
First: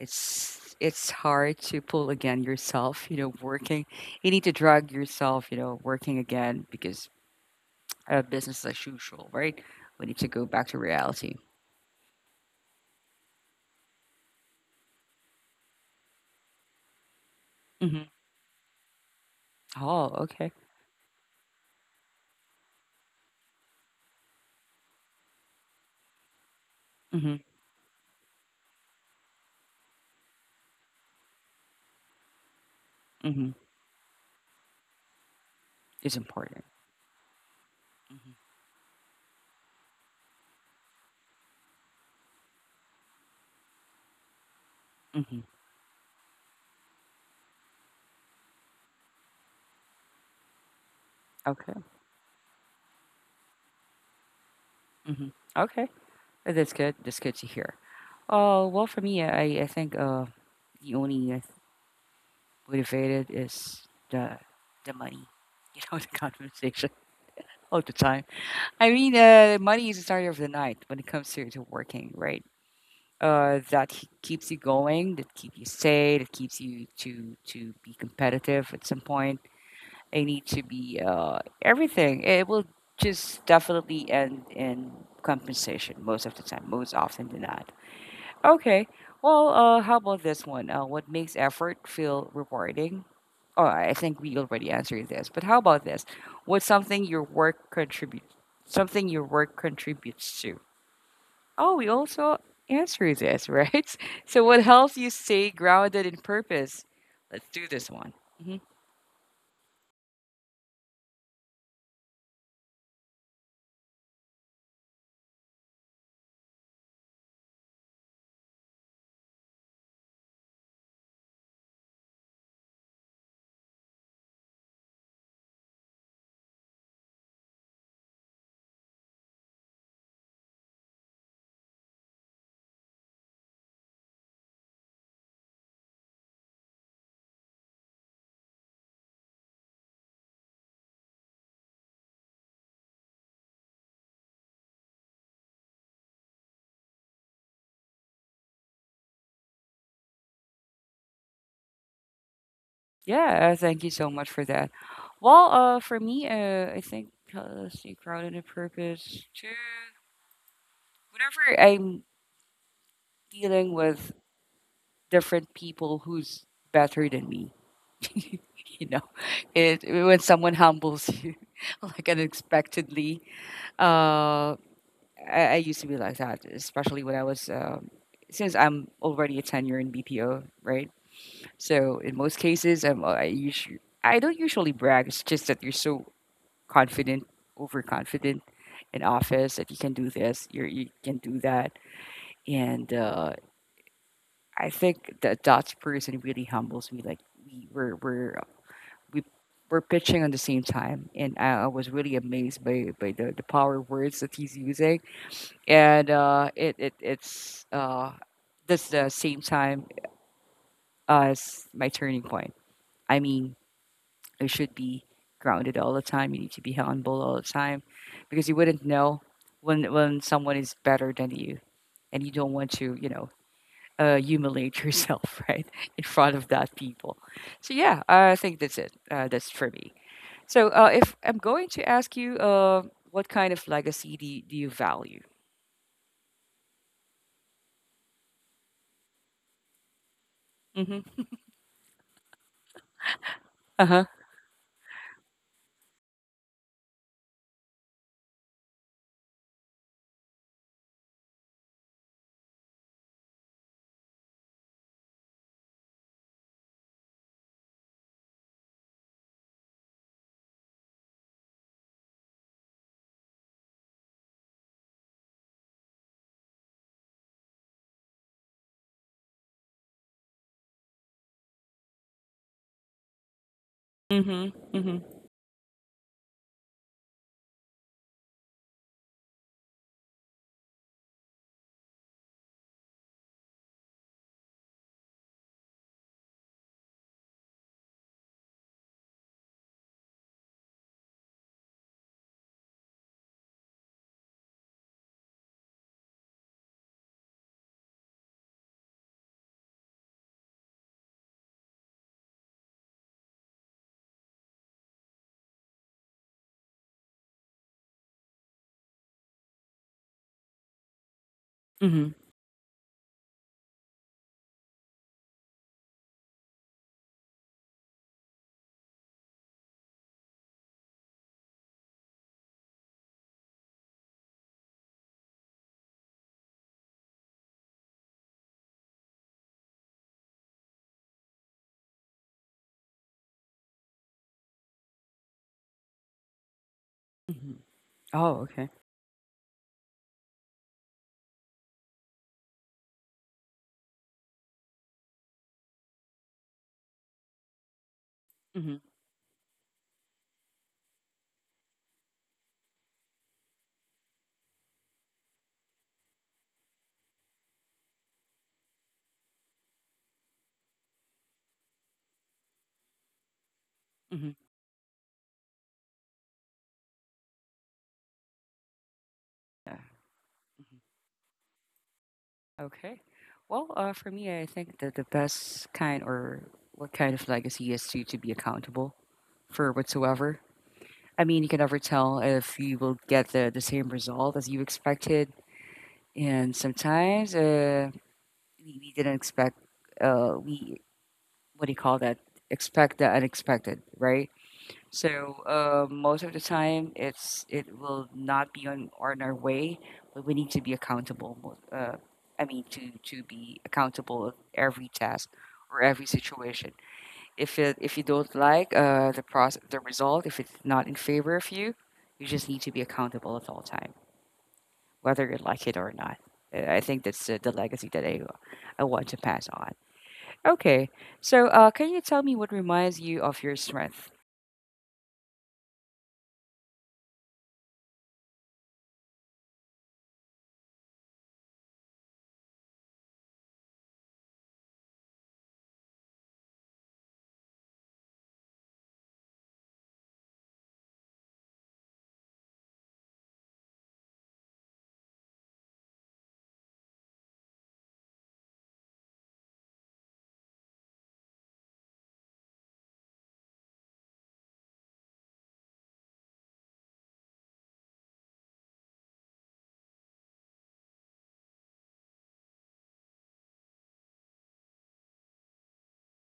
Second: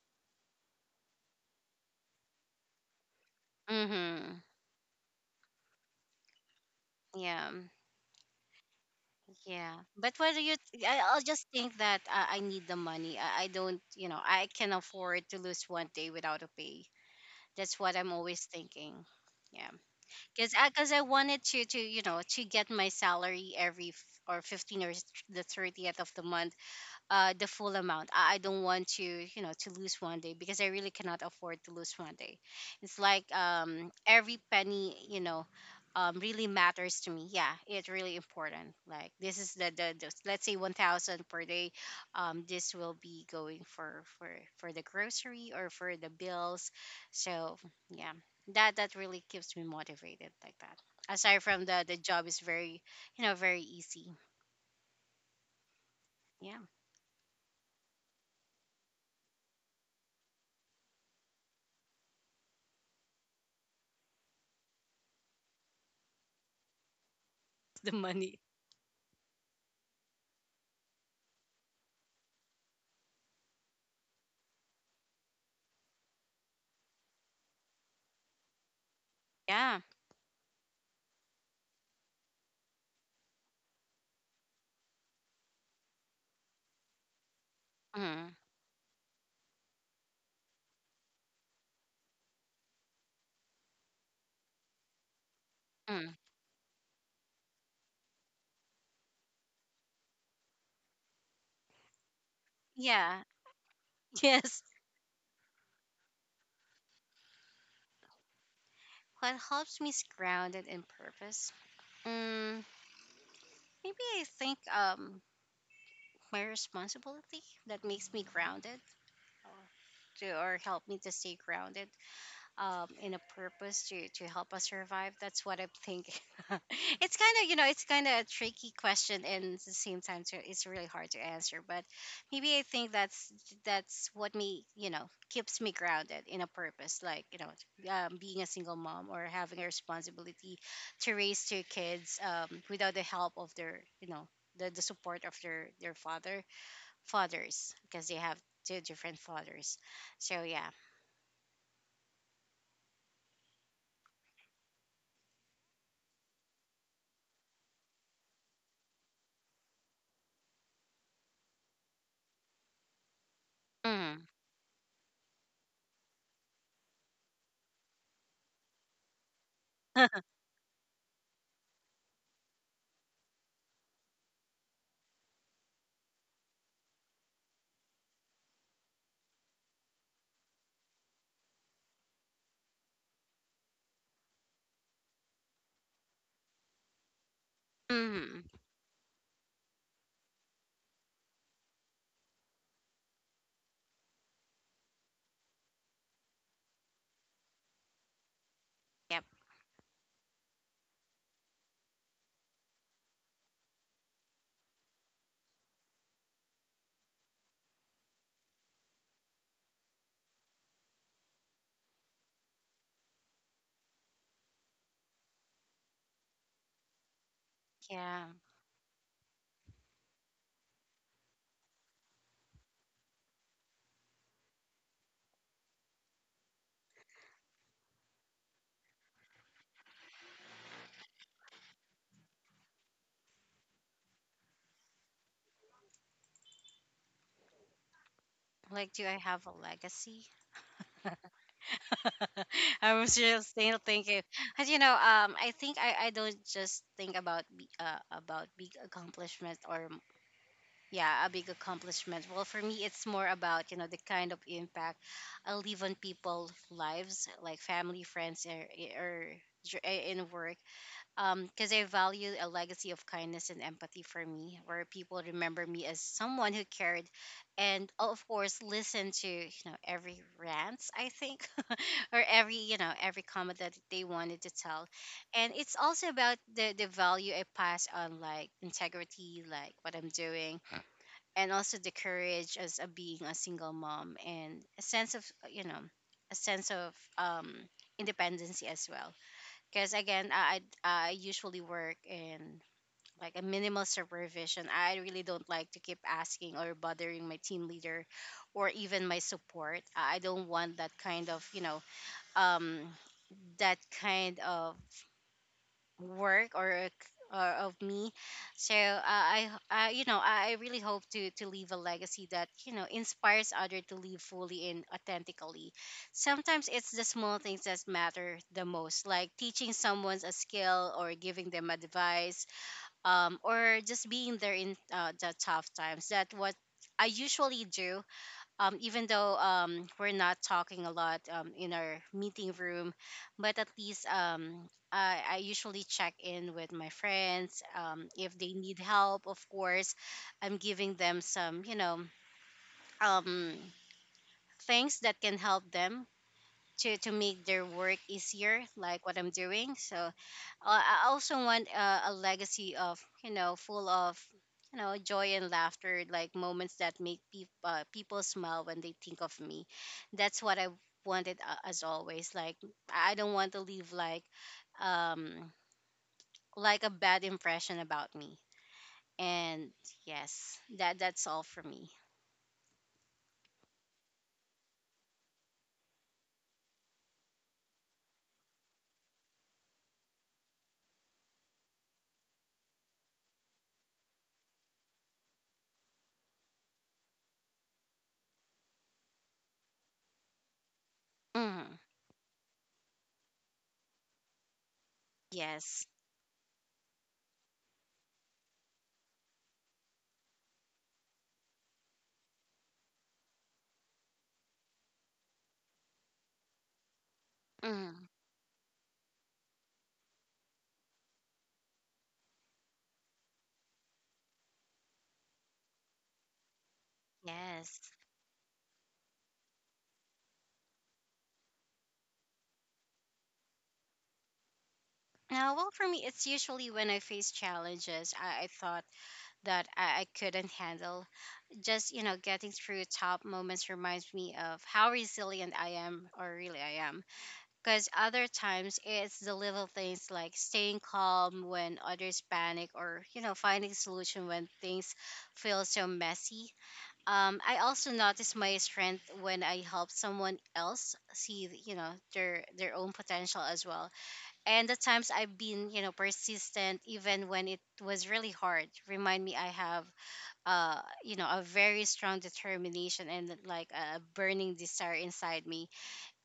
It's it's hard to pull again yourself. You know, working. You
Mm-hmm.
need to drag yourself. You know, working again because
Yeah, mm,
uh, business as usual, right?
yeah.
We
But
need to
what do
go
you?
back to
th- I, I'll
reality.
just think that uh, I need the money. I, I don't, you know, I can afford to lose one day without a pay. That's what
Hmm.
I'm always thinking. Yeah,
Oh, okay.
because I, cause I wanted to to you know to get my salary every f- or fifteen or s- the thirtieth of the month,
Hmm.
uh the full amount. I, I don't want to, you know, to lose one day because I really cannot afford to lose one day. It's like
Hmm.
um every penny, you know,
It's
um really
important.
matters to me. Yeah, it's really
Hmm.
important. Like this is the, the, the, let's say, one thousand per day. Um this will be going for for for the
Hmm.
grocery or for the bills. So, yeah. That that really keeps me motivated, like that, aside from
Okay.
the the job is very, you know, very easy.
Hmm. Okay. Uh,
Yeah.
That's good. That's good to hear. Uh, well, for me, I, I think uh, the only uh, motivated is the the money. <laughs> You know, the conversation <laughs> all
<laughs>
the
The
time.
money.
I mean, uh, money is the starter of the night when it comes to, to working, right? Uh, that h- keeps you going, that keeps you sane, that keeps you to to be competitive at some point.
Yeah.
I need to be uh, everything. It will just definitely end in compensation most of the time, most often than not.
Mm-hmm.
Okay. Well, uh, how about this one? Uh, what makes effort feel rewarding? Oh, I think we already answered this. But how about this?
Mm.
What's something your work contributes? Something your work contributes to? Oh, we also answered
Yeah.
this, right?
<laughs>
<laughs> So,
Yes.
what helps you stay grounded in purpose? Let's do this one. Hmm.
What helps me is grounded in purpose? Mm, maybe I think um my responsibility that makes me grounded to, or help me to stay grounded um, in a purpose to, to help us survive. That's what I think. <laughs> It's kind of, you know, it's kind of a tricky question, and at the same time, it's it's really hard to answer. But maybe I think that's that's what me, you know, keeps me grounded in a purpose, like, you know, um, being a single mom or having a responsibility to raise two kids, um, without the help of their, you know, the, the support of their their father fathers, because they have two different fathers. So, yeah.
Yeah, thank you so much for that. Well, uh, for me, uh, I think uh, let's see, grounded in purpose too. Whenever I'm dealing with
Mm.
different people who's better than me. <laughs> You know, it when
<laughs>
someone humbles you <laughs> like unexpectedly. Uh, I, I used to be like that, especially when I was. Um, since I'm already a tenure in B P O, right? So in most cases, I'm, uh, I usually I don't usually brag. It's just that you're so confident,
Mhm.
overconfident in office that you can do this, you're, you can do that, and uh, I think that that person really humbles me. Like we were we're we
Yep.
we're pitching on the same time, and I, I was really amazed by by the, the power words that he's using, and uh, it it it's uh that's the same time as my turning point. I mean, I should be grounded all the time. You need to be humble all the time,
Yeah.
because you wouldn't know when when someone is better than you, and you don't want to you know uh, humiliate yourself, <laughs> right, in front of that people. So yeah, I think that's it. Uh, that's for me. So uh, if I'm going to ask you, uh, what kind of legacy do you, do you value?
Like, do I have a legacy?
Mm-hmm.
<laughs> I was just still
Uh huh.
thinking, as you know, um, I think I, I don't just think about be- uh, about big accomplishment or m- yeah, a big accomplishment. Well, for me, it's more about you know the kind of impact I leave on people's lives, like family, friends, or, or dr- in work, because I value a legacy of kindness and empathy for me, where people remember me as someone who cared, and, oh, of course, listen to you know every rant I think, <laughs> or every you know every comment that they wanted to
Mm-hmm.
tell,
Mm-hmm.
and it's also about the the value I pass on, like integrity, like what I'm doing, and also the courage as a being a single mom, and a sense of you know a sense of um independency as well, because again, I, I I usually work in, like, a minimal supervision. I really don't like to keep asking or bothering my team leader or even my support. I I don't want that kind of you know um that kind of work or ex- or of me, so uh, I uh, you know I I really hope to to leave a
Mm-hmm.
legacy that you know inspires others to live fully and authentically. Sometimes it's the small things that matter the most, like teaching someone a skill or giving them advice, um, or just being there in uh, the tough times, that what I usually do. Um, even though um, we're not talking a lot, um, in our meeting room, but at least, um, I, I usually check in with my
Hmm.
friends. Um, if
Oh,
they
okay.
need help, of course, I'm giving them some, you know, um, things that can help them to to make their work easier,
Mm-hmm.
like what I'm doing. So, uh, I also want, uh, a legacy of you know full of you know joy and laughter, like moments that make peop uh, people smile when they think of me. That's what I wanted, uh, as always. Like, I don't want to leave like
Mm-hmm.
um like a bad impression about me. And
Yeah.
yes,
Mhm.
that that's all for me.
Okay. Well, uh, for me, I think that the best kind or what kind of legacy is to to be accountable for whatsoever. I mean, you can never tell if you will get the, the same result as you expected, And sometimes uh, we, we didn't expect, uh, we, what do you
Hmm.
call that? Expect the unexpected, right? So
Yes.
uh, most of the time, it's it will not be on, on our way, but we need to be accountable. mo- Uh, I mean, to to be accountable of every task or every situation. If it, if you
Hmm.
don't like uh, the process, the result, if it's not in favor of you, you just need to be accountable at all time, whether you like it or not. Uh, I think that's uh, the legacy
Yes.
that I I want to pass on. Okay. So, uh, can you tell me what reminds you of your strength?
Uh, well, for me, it's usually when I face challenges I, I thought that I, I couldn't handle. Just, you know, getting through top moments reminds me of how resilient I am, or really I am. Because other times, it's the little things, like staying calm when others panic, or, you know, finding solution when things feel so messy. Um, I also notice my strength when I help someone else see, you know, their, their own potential as well. And the times I've been, you know, persistent even when it was really hard, remind me I have, uh, you know, a very strong determination, and like a burning desire inside me.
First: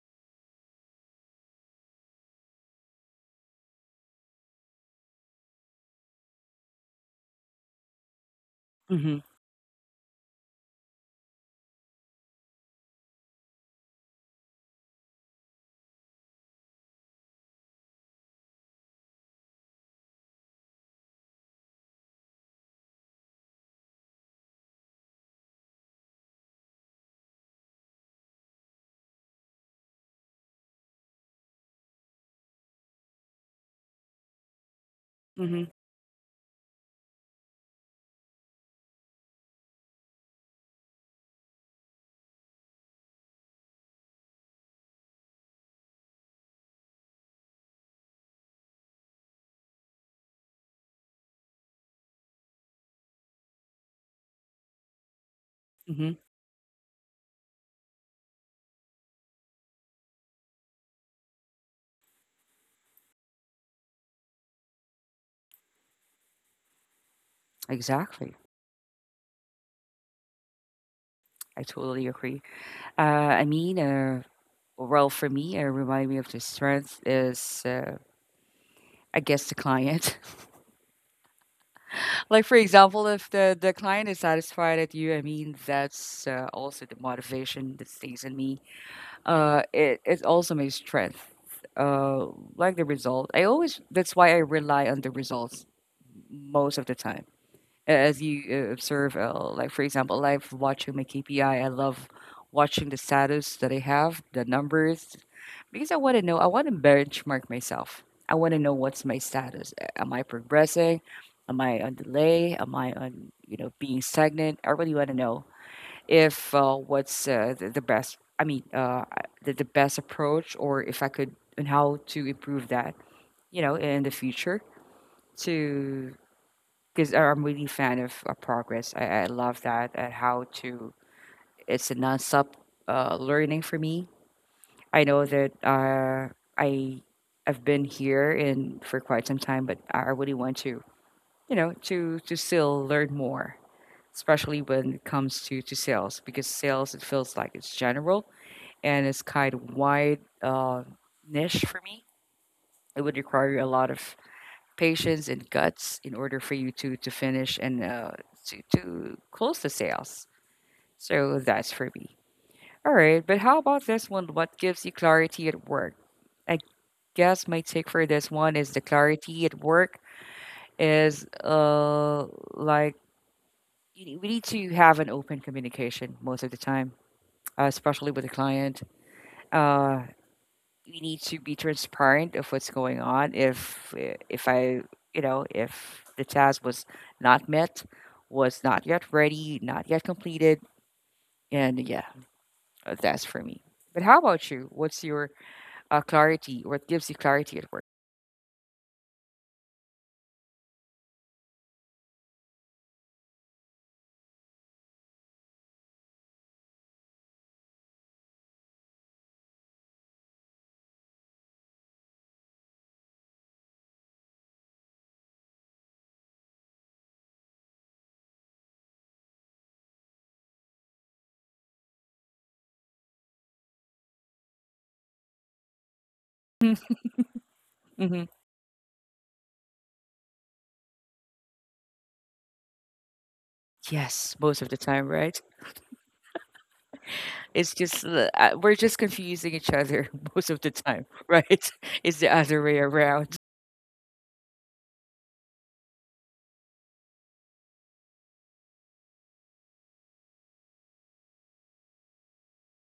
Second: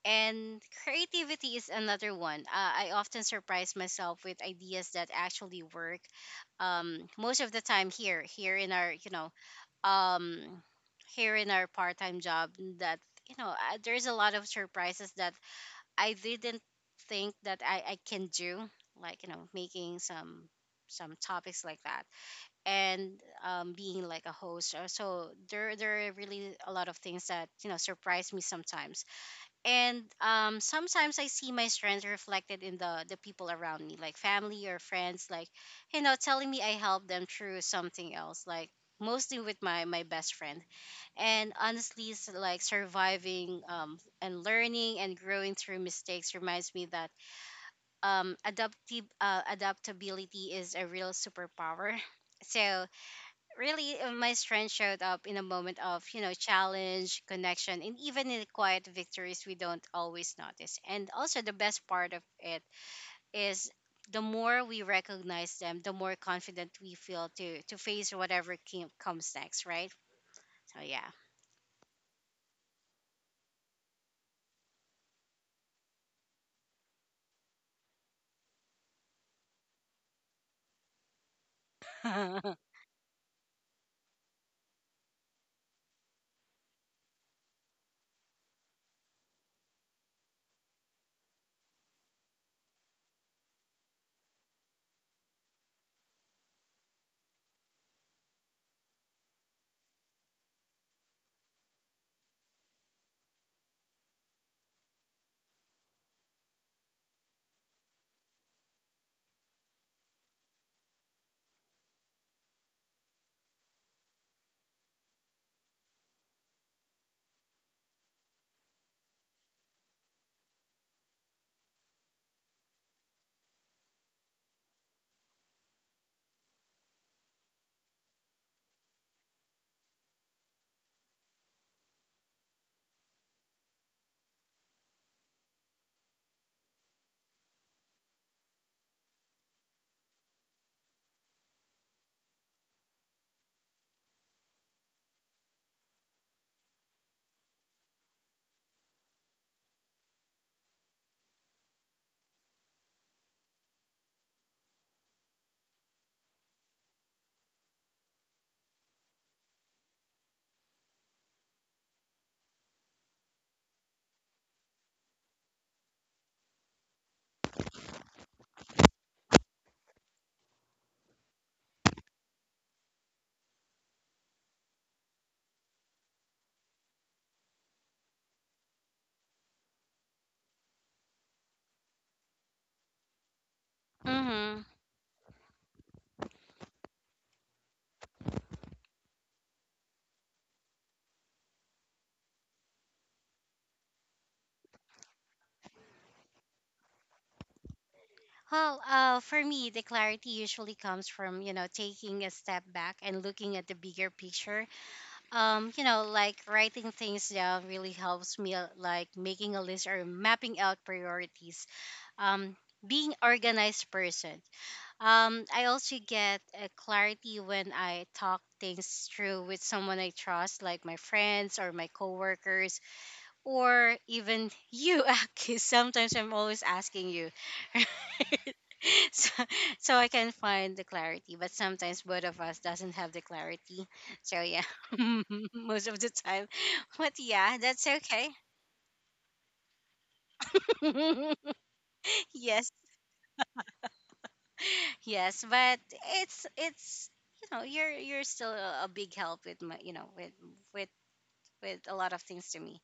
And creativity is another one. Uh, I often surprise myself with ideas that actually work. Um, most of the time, here, here in our, you
Mm-hmm.
know, um, here in our part-time job, that you know uh, there's a lot of surprises that I didn't think that I, I can do, like you know making some some topics like that, and um, being like a host. Uh, so there there are really a lot of things that you know surprise me sometimes. And um, sometimes I see my strengths reflected in the the people around me, like family or friends, like
Mm-hmm.
you know telling me I helped them through something else, like mostly with my my best friend. And honestly, s- like surviving, um, and learning and growing through mistakes reminds me that, um, adaptive, uh, adaptability is a real superpower. <laughs> So really, uh, my strength showed up in a moment of,
Mm-hmm.
you know challenge, connection, and even in the quiet victories we don't always notice. And also, the best part of it is, the more we recognize them, the more confident we feel to to face
Exactly.
whatever came, comes next, right? So
I totally agree. Uh, I mean, uh, well, for me, it remind me of the strength is, uh, I guess, the client. <laughs> Like,
yeah.
for example, if the, the client is satisfied at you, I mean, that's uh, also the motivation that stays in me. Uh, it, it's also my strength. Uh, like the result, I always, that's why I rely on the results most of the time as you uh, observe, uh, like for example, live watching my K P I, I I love watching the status that I have, the numbers, because I want to know, I want to benchmark myself. I want to know what's my status. A- Am I progressing? Am I on delay? Am I on, you know, being stagnant? I really want to know if uh, what's uh, the, the best, I mean, uh, I- the, the best approach or if I could, and how to improve that, you know, in the future to because I'm really fan of uh, progress. I, I love that and how to. It's a nonstop uh, learning for me. I know that uh, I I've been here in for quite some time, but I I really want to you know to to still learn more, especially when it comes to to sales because sales it feels like it's general and it's kind of wide uh, niche for me. It would require a lot of patience and guts in order for you to to finish and uh, to, to close the sales. So that's for me. All right, but how about this one? What gives you clarity at work? I guess my take for this one is the clarity at work is uh like you we need to have an open communication most of the time, uh, especially with the client. Uh, we need to be transparent of what's going on. If
<laughs>
uh, if
Mhm.
I you know if the task was not met, was not yet ready, not yet completed, and yeah, uh, that's for me. But how about you? What's your uh, clarity? What gives you clarity at work?
Well, uh, for me, the clarity usually comes from, you know, taking a step back and looking at the bigger picture. Um, you know, like writing things down really helps me, uh, like making a list or mapping out priorities. Um, being organized person. Um, I also get a clarity when I talk things through with someone I trust, like my friends or my coworkers, or even you, <laughs> Aki. Sometimes I'm always asking you, <laughs> right? <laughs>
Mm-hmm.
So, so I can find the clarity, but sometimes both of us doesn't have the clarity.
Yes,
So
most
yeah,
of the time,
<laughs>
right?
most of the time. But yeah,
It's
that's
just uh,
okay.
uh, We're just confusing each other <laughs> most of the time, right? <laughs> It's the
<laughs>
other
Yes,
way around.
yes, but it's it's you know you're you're still a, a big help with my you know with with with a lot of things to me.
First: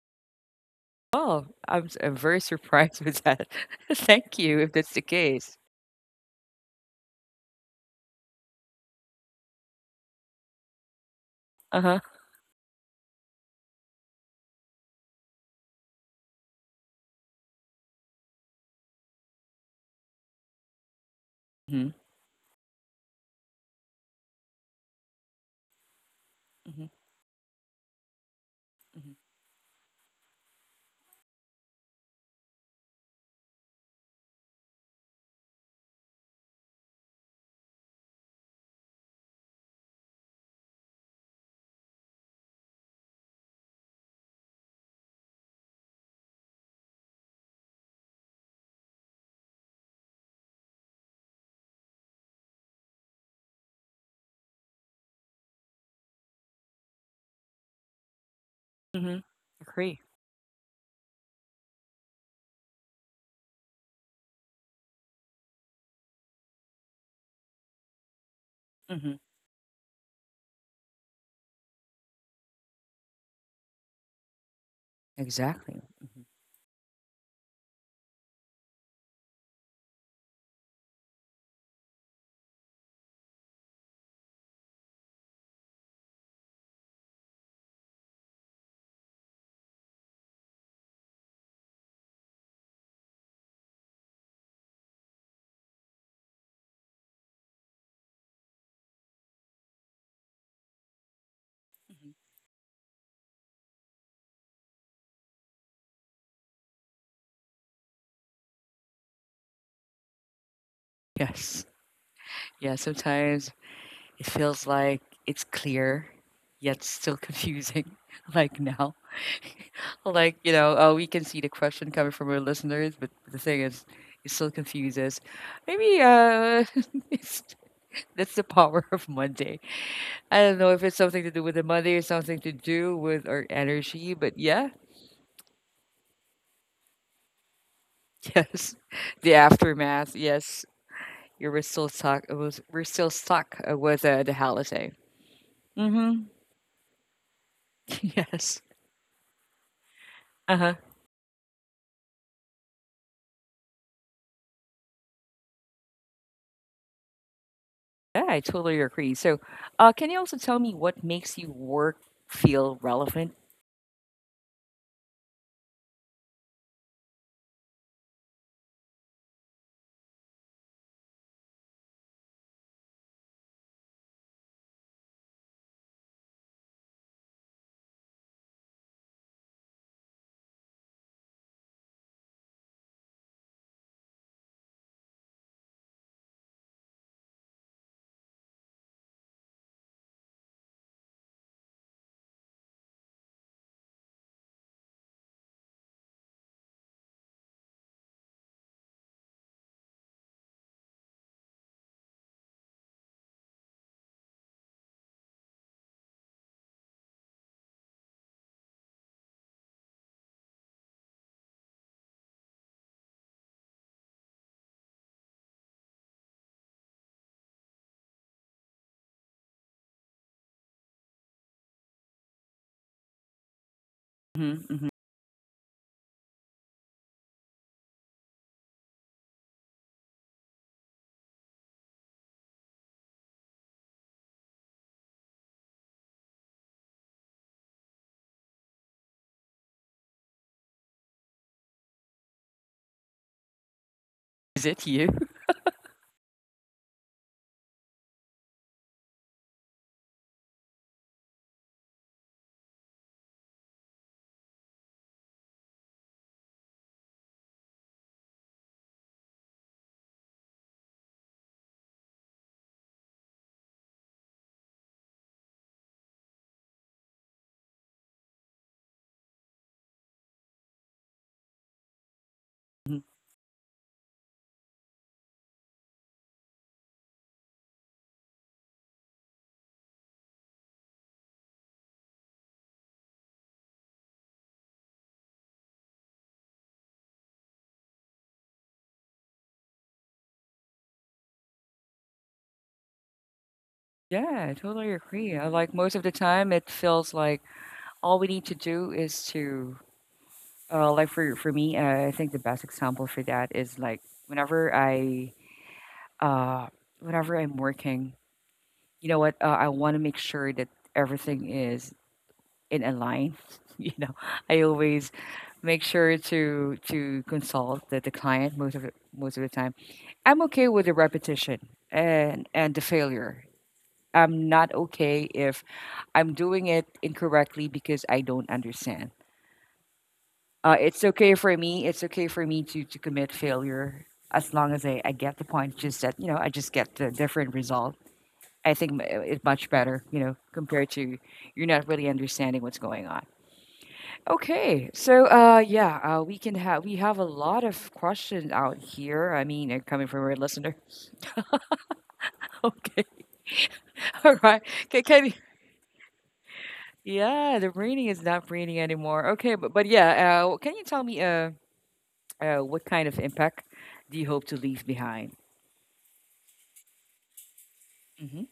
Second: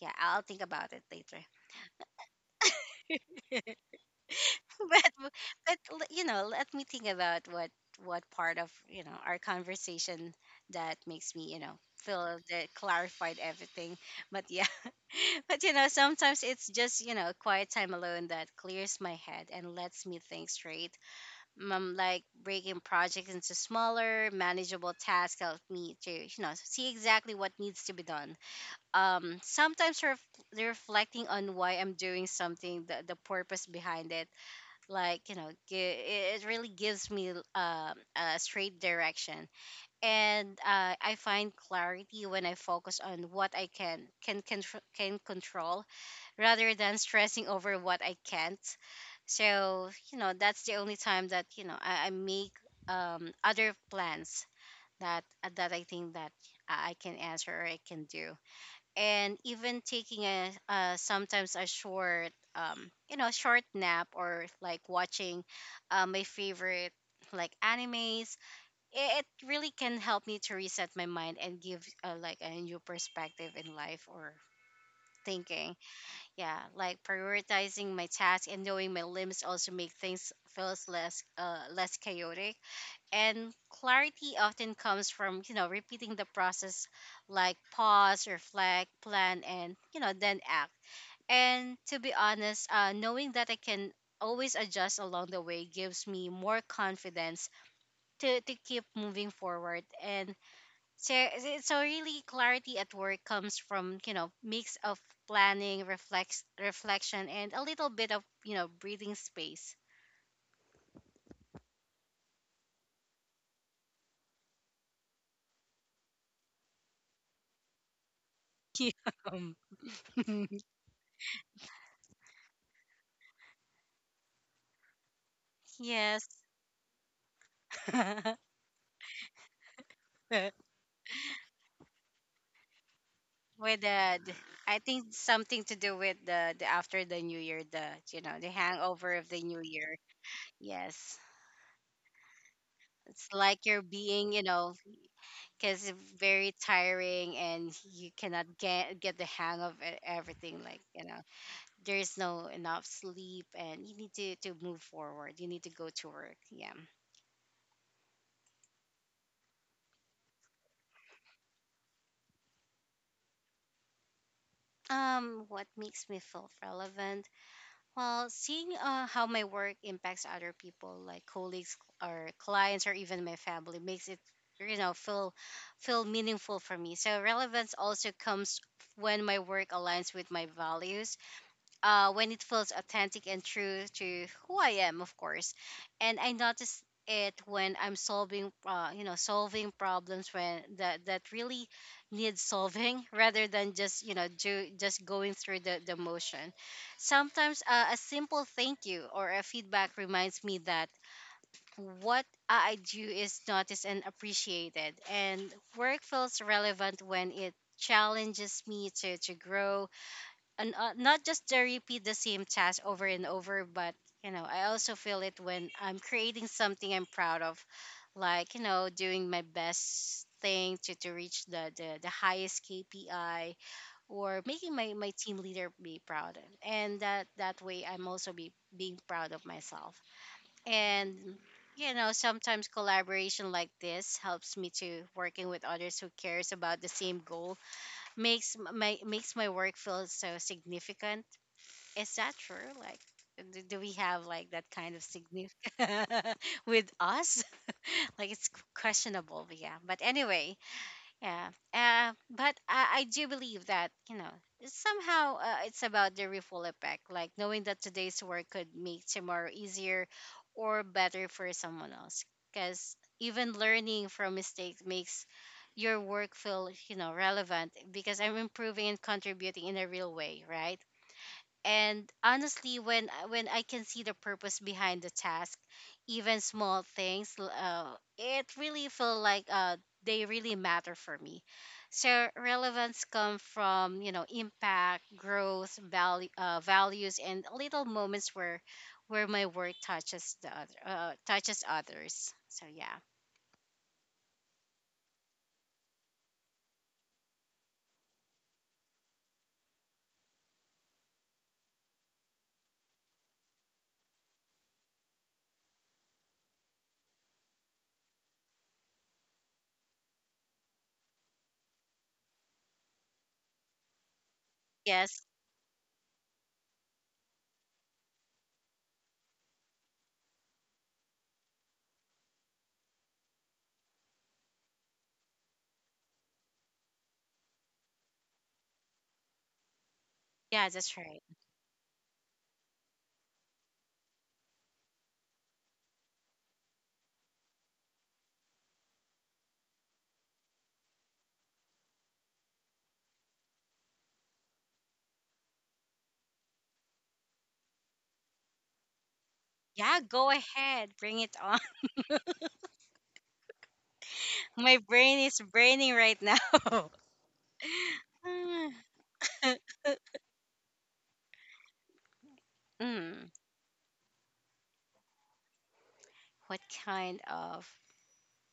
Yeah, I'll think about it later.
Well, I'm, s- I'm very surprised with that. <laughs> Thank you if
<laughs>
that's the
but
case.
but l- you know let me think about what what part of you know our conversation that makes me you know
Uh huh.
feel that clarified everything. But yeah, <laughs> but you know sometimes it's just you know quiet time alone that clears my head and lets me think straight,
Mhm,
um, like breaking projects into smaller manageable tasks help me to you know
mhm,
see exactly what needs to be done. Um sometimes ref- reflecting on why I'm doing something, the, the purpose behind it, like you know gi- it it really gives me, um, a straight direction. And uh, I find clarity when I focus on what I can can can can control, rather than stressing over what I can't. So you know that's the only time that you know i, I make, um, other plans that uh, that I think that i I can answer or I can do.
mhm.
And even
Agree.
taking a uh, sometimes a short um you know short nap, or like watching, uh, my favorite, like animes,
Mhm.
it, it really can help me to reset my mind and give, uh, like, a new perspective in life, or thinking.
Exactly. Mhm.
Yeah, like prioritizing my tasks and knowing my limbs also make things feels less uh less chaotic. And clarity often comes from you know repeating the process, like pause, reflect, plan, and you know then act. And to be honest, uh, knowing that I can always adjust along the way gives me more confidence to, to keep moving forward. And so, so so
Mhm.
really, clarity at work comes from you know mix of planning, reflex reflection, and a little bit of, you know breathing space.
Yes. Yeah, sometimes it feels like it's clear, yet still confusing, <laughs> like now.
<laughs> Yum.
Like, you know, oh, we can see the question coming from our listeners, but the thing is, it still confuses.
<laughs>
Maybe
Yes.
uh, <laughs> it's, that's the power <laughs> of Monday. I don't know
<laughs>
if it's something to do with the Monday or something to do with our
with
energy,
the, the-
but yeah,
I think something to do with the, the after the new year, the you
<laughs>
know the
yes.
hangover of
The
the new year.
aftermath, yes.
Yes,
You were still stuck. It was we're still
it's
stuck
like
uh,
you're
with uh,
being,
the
you know
holiday.
because,
Mm-hmm.
very tiring, and
<laughs>
you cannot
Yes.
get get the hang of e- everything.
Uh-huh.
Like you know there's no enough sleep and you need to to move forward. You need to go to work. Yeah.
Yeah, I totally agree. So, uh, can you also tell me what makes you work feel relevant?
Um, what makes me feel relevant? Well, seeing, uh, how my work impacts other people, like colleagues or clients or even my family, makes it you know feel feel meaningful for me. So relevance also comes when my work aligns with my values, uh, when it feels authentic and true to who I am, of course. And I notice it when I'm solving, uh, you know, solving problems, when that that really need solving, <laughs> rather than just you know do just going through the the motion. Sometimes, uh, a simple thank you or a feedback reminds me that what I do is noticed and appreciated, and work feels relevant when it challenges me to to grow, and uh, not just to repeat the same task over and over, but you know I also feel it when I'm creating something I'm proud of, like you know doing my best thing to, to reach the, the the highest K P I, or making
Mm-hmm. Hmm.
my, my team leader be proud, and that that way I'm also be being proud of myself. And you know sometimes collaboration like this helps me to working with others who cares about the same goal, makes m- my makes my work feel so significant. Is that true? Like, do, do we have like that
Is it
kind of
you? <laughs>
significance <laughs> with us? <laughs> Like, it's questionable, but yeah. But anyway, yeah. Uh, but I, I do believe that, you know it's somehow, uh, it's about the ripple effect, like knowing that today's work could make tomorrow easier or better for someone else, because even learning from mistakes makes your work feel, you know relevant, because I'm improving and contributing in a real way, right? And honestly,
Mhm.
when I- when I can see the purpose behind the task, even small things, l- uh, it really feel like, uh, they really matter for me. So relevance come from, you know impact, growth, value uh, values, and little moments where where my work touches the other, uh, touches others, so yeah.
Yeah, I totally agree. I like most of the time it feels like all we need to do is to uh, like for for me, uh, I think the best example for that is like whenever I uh whenever I'm working, you know what, uh, I want to make sure that everything is in a line. <laughs> You know, I always
Yes.
make sure to to consult the, the client most of the, most of the time. I'm okay with the repetition and and the failure. I'm not okay if I'm doing it incorrectly because I don't understand.
Yeah,
Uh,
that's
it's
right.
okay for me. It's okay for me to to commit failure as long as I, I get the point. Just that you know, I just get the different result. I think m- it's much better, you know, compared to you're not really understanding what's going on. Okay, so uh, yeah, uh, we can have we have a lot of questions out here. I mean, uh,
Yeah,
coming from
go
our listener.
ahead, bring it
<laughs>
on.
Okay, <laughs> all
<laughs>
right.
My
Can,
brain
can you-
is braining right now.
yeah, the raining is not raining anymore. Okay,
<laughs> <laughs>
but but yeah, uh, can you tell me uh, uh, what kind of
Mm,
impact do you hope to leave behind?
what kind of?
Hmm.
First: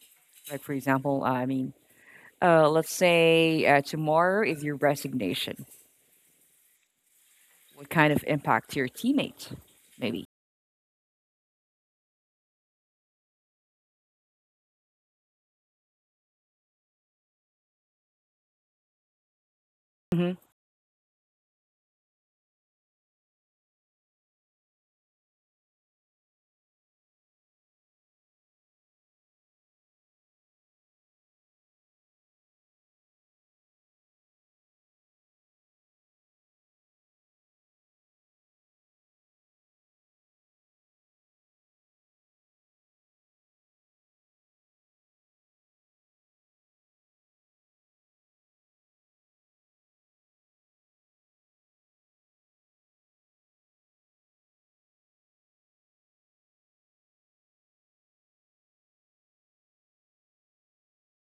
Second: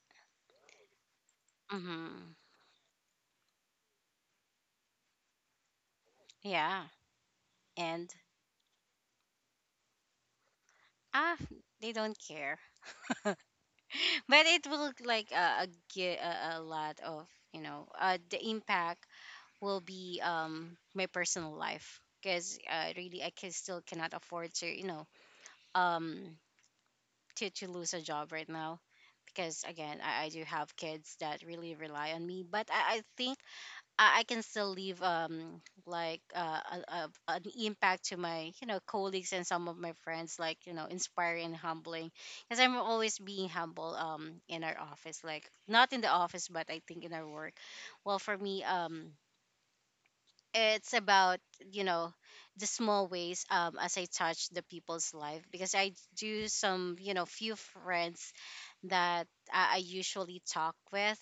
Like for example, I mean,
Hmm.
uh, let's say uh, tomorrow is your resignation.
Yeah,
What kind
and
of impact to your teammates, maybe?
ah, they don't care. <laughs> But it will like uh, get a, a lot of you know uh, the impact will be
Hmm.
um my personal life because uh, really I can still cannot afford to you know um to to lose a job right now because again I, I do have kids that really rely on me, but I, I think I, I can still leave um like uh, a, a, an impact to my you know colleagues and some of my friends, like you know, inspiring and humbling because I'm always being humble um in our office, like not in the office, but I think in our work. Well, for me, um it's about, you know, the small ways um as I touch the people's life because I do some, you know, few friends that I, I usually talk with.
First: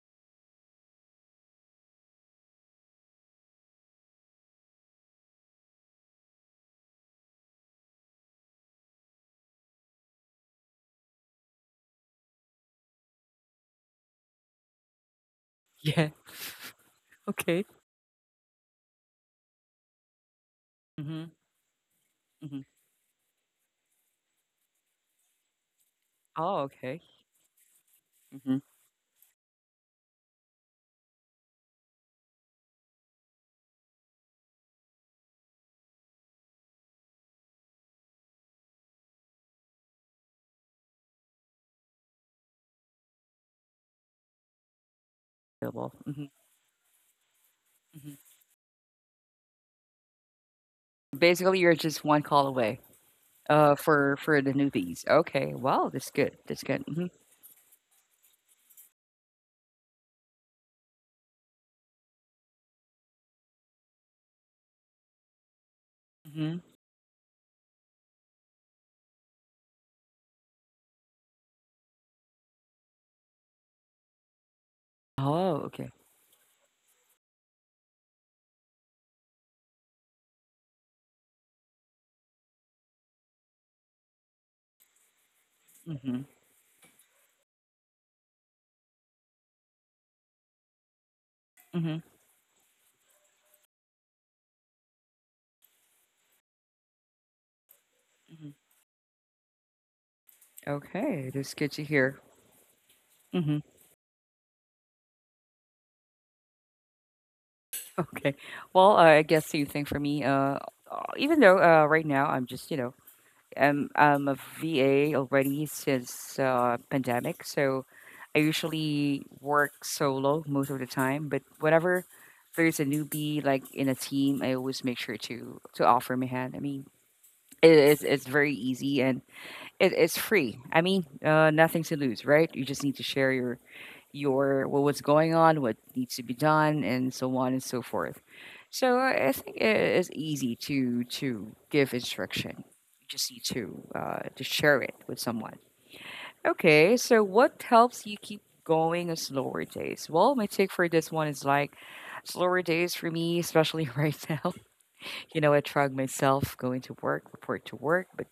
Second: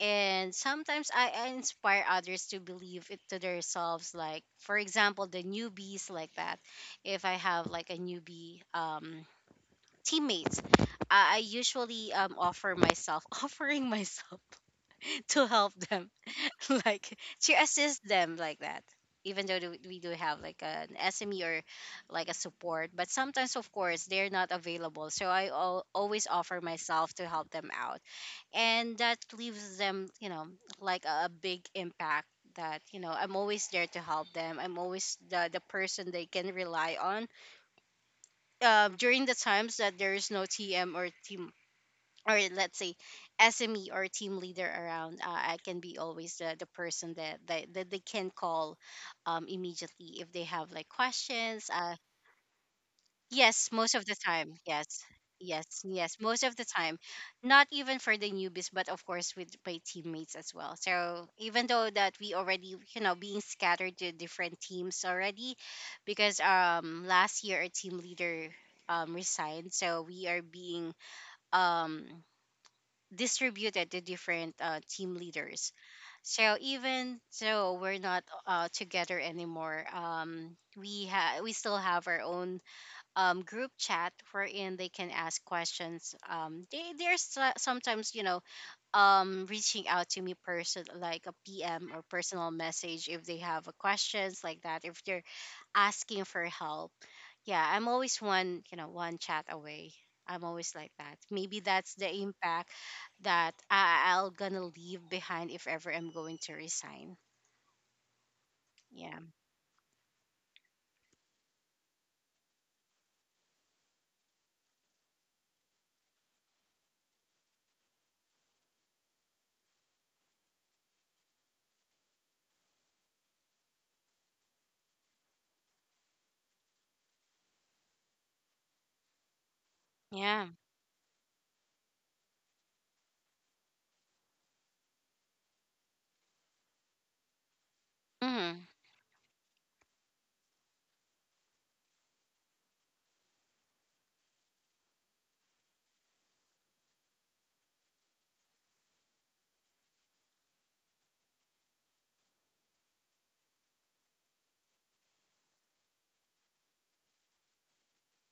And sometimes I, I inspire others to believe it to themselves, like for example the newbies, like that. If I have like a newbie, um teammates, i, I usually um offer myself <laughs> offering myself <laughs> to help
<laughs> Yeah.
them <laughs> like to
Okay.
assist them, like that. Even though do- we do have like an
Hmm.
sme or like a
Hmm.
support, but sometimes of course they're not available, so i al- always offer
Oh, okay.
myself to help them out.
Mm-hmm.
And that leaves them, you know, like a, a big impact, that, you know, I'm always there to help them, I'm always the, the person they can rely on. Uh, during the times that there is no tm or team, or let's say sme or team leader around, uh, I can
Available.
be
Mhm,
always the, the person that, that, that they
mhm.
can call um, immediately if they have like
Basically,
questions
you're
uh,
just one call away,
Yes,
uh,
most of the
for for the
time. Yes.
newbies. Okay,
Yes,
wow, that's
yes,
good,
most of
that's
the
good.
time.
Mhm,
Not even for the newbies, but of course with my teammates as well. So even though that we already, you know, being scattered to different teams already, because
mhm.
um last year our team leader um resigned, so we are being um distributed to different uh, team
Oh,
leaders.
okay.
So even so we're not uh together anymore. Um we ha we still have our own um, group chat wherein they can ask questions.
Mhm,
Um, they they're so- sometimes, you know, um, reaching out to me person like a P M or
mhm,
personal message if they have a questions, like that. If they're asking for help, yeah, I'm always
mhm.
one, you know, one chat away. I'm always like that.
Okay, that's
Maybe
good to
that's the
hear.
impact that
Mhm,
I- I'll gonna leave behind if ever I'm going to resign.
<laughs> okay. Well,
Yeah.
uh, I guess same thing for me, uh, uh, even though, uh, right now I'm just, you know, I'm I'm a V A already since uh, pandemic, so I usually work solo most of the time. But whenever there's a newbie like in a team, I always make sure to to offer my hand. I mean, it is it's very easy and it, it's
Yeah.
free. I mean, uh, nothing to lose, right? You just need to share your your what what's going on, what needs to be done, and so on and so forth.
Hmm.
So I I think it is easy to to give instruction. You just need to uh, to share it with someone. Okay, so what helps you keep going on slower days? Well, my take for this one is like slower days for me, especially <laughs> right now. You know, I drag myself going to work, report to work, but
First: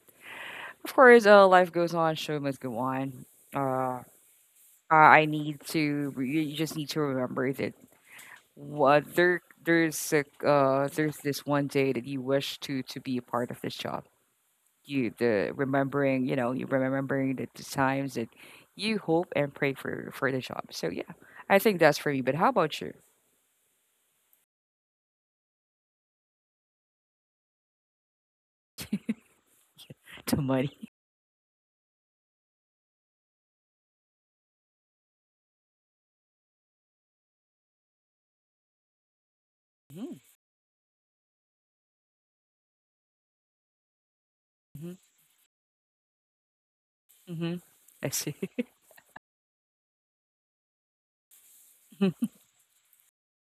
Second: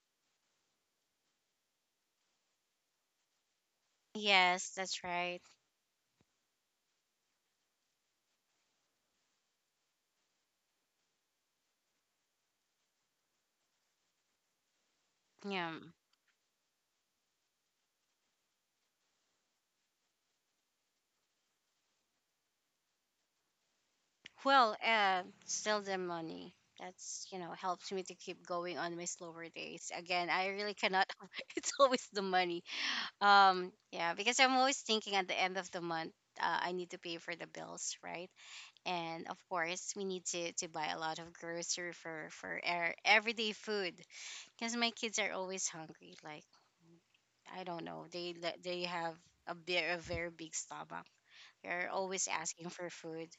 of course, uh, life goes on, show must go on. Uh,
Yes,
I
that's
I
right.
need to. You you just need to remember that What there there's a, uh there's this one day that you wish to to be a part of this job. You the
Yeah.
remembering, you know, you remembering the, the times that you hope and pray for for the job. So yeah, I think that's for me. But how about you? <laughs>
Well, uh, still the money. That's, you know, helps me to keep going on my slower days. Again,
The
I really
money.
cannot. <laughs> It's always the money. Um, yeah, because I'm always thinking at the end of the month, uh, I need to pay for the bills, right? And of course, we
Mm-hmm.
need to to buy a lot of grocery for for our everyday food because my kids are always hungry. Like,
Mm-hmm.
I don't know,
I see.
they
<laughs>
they have a bit a very big stomach. They're always asking for food.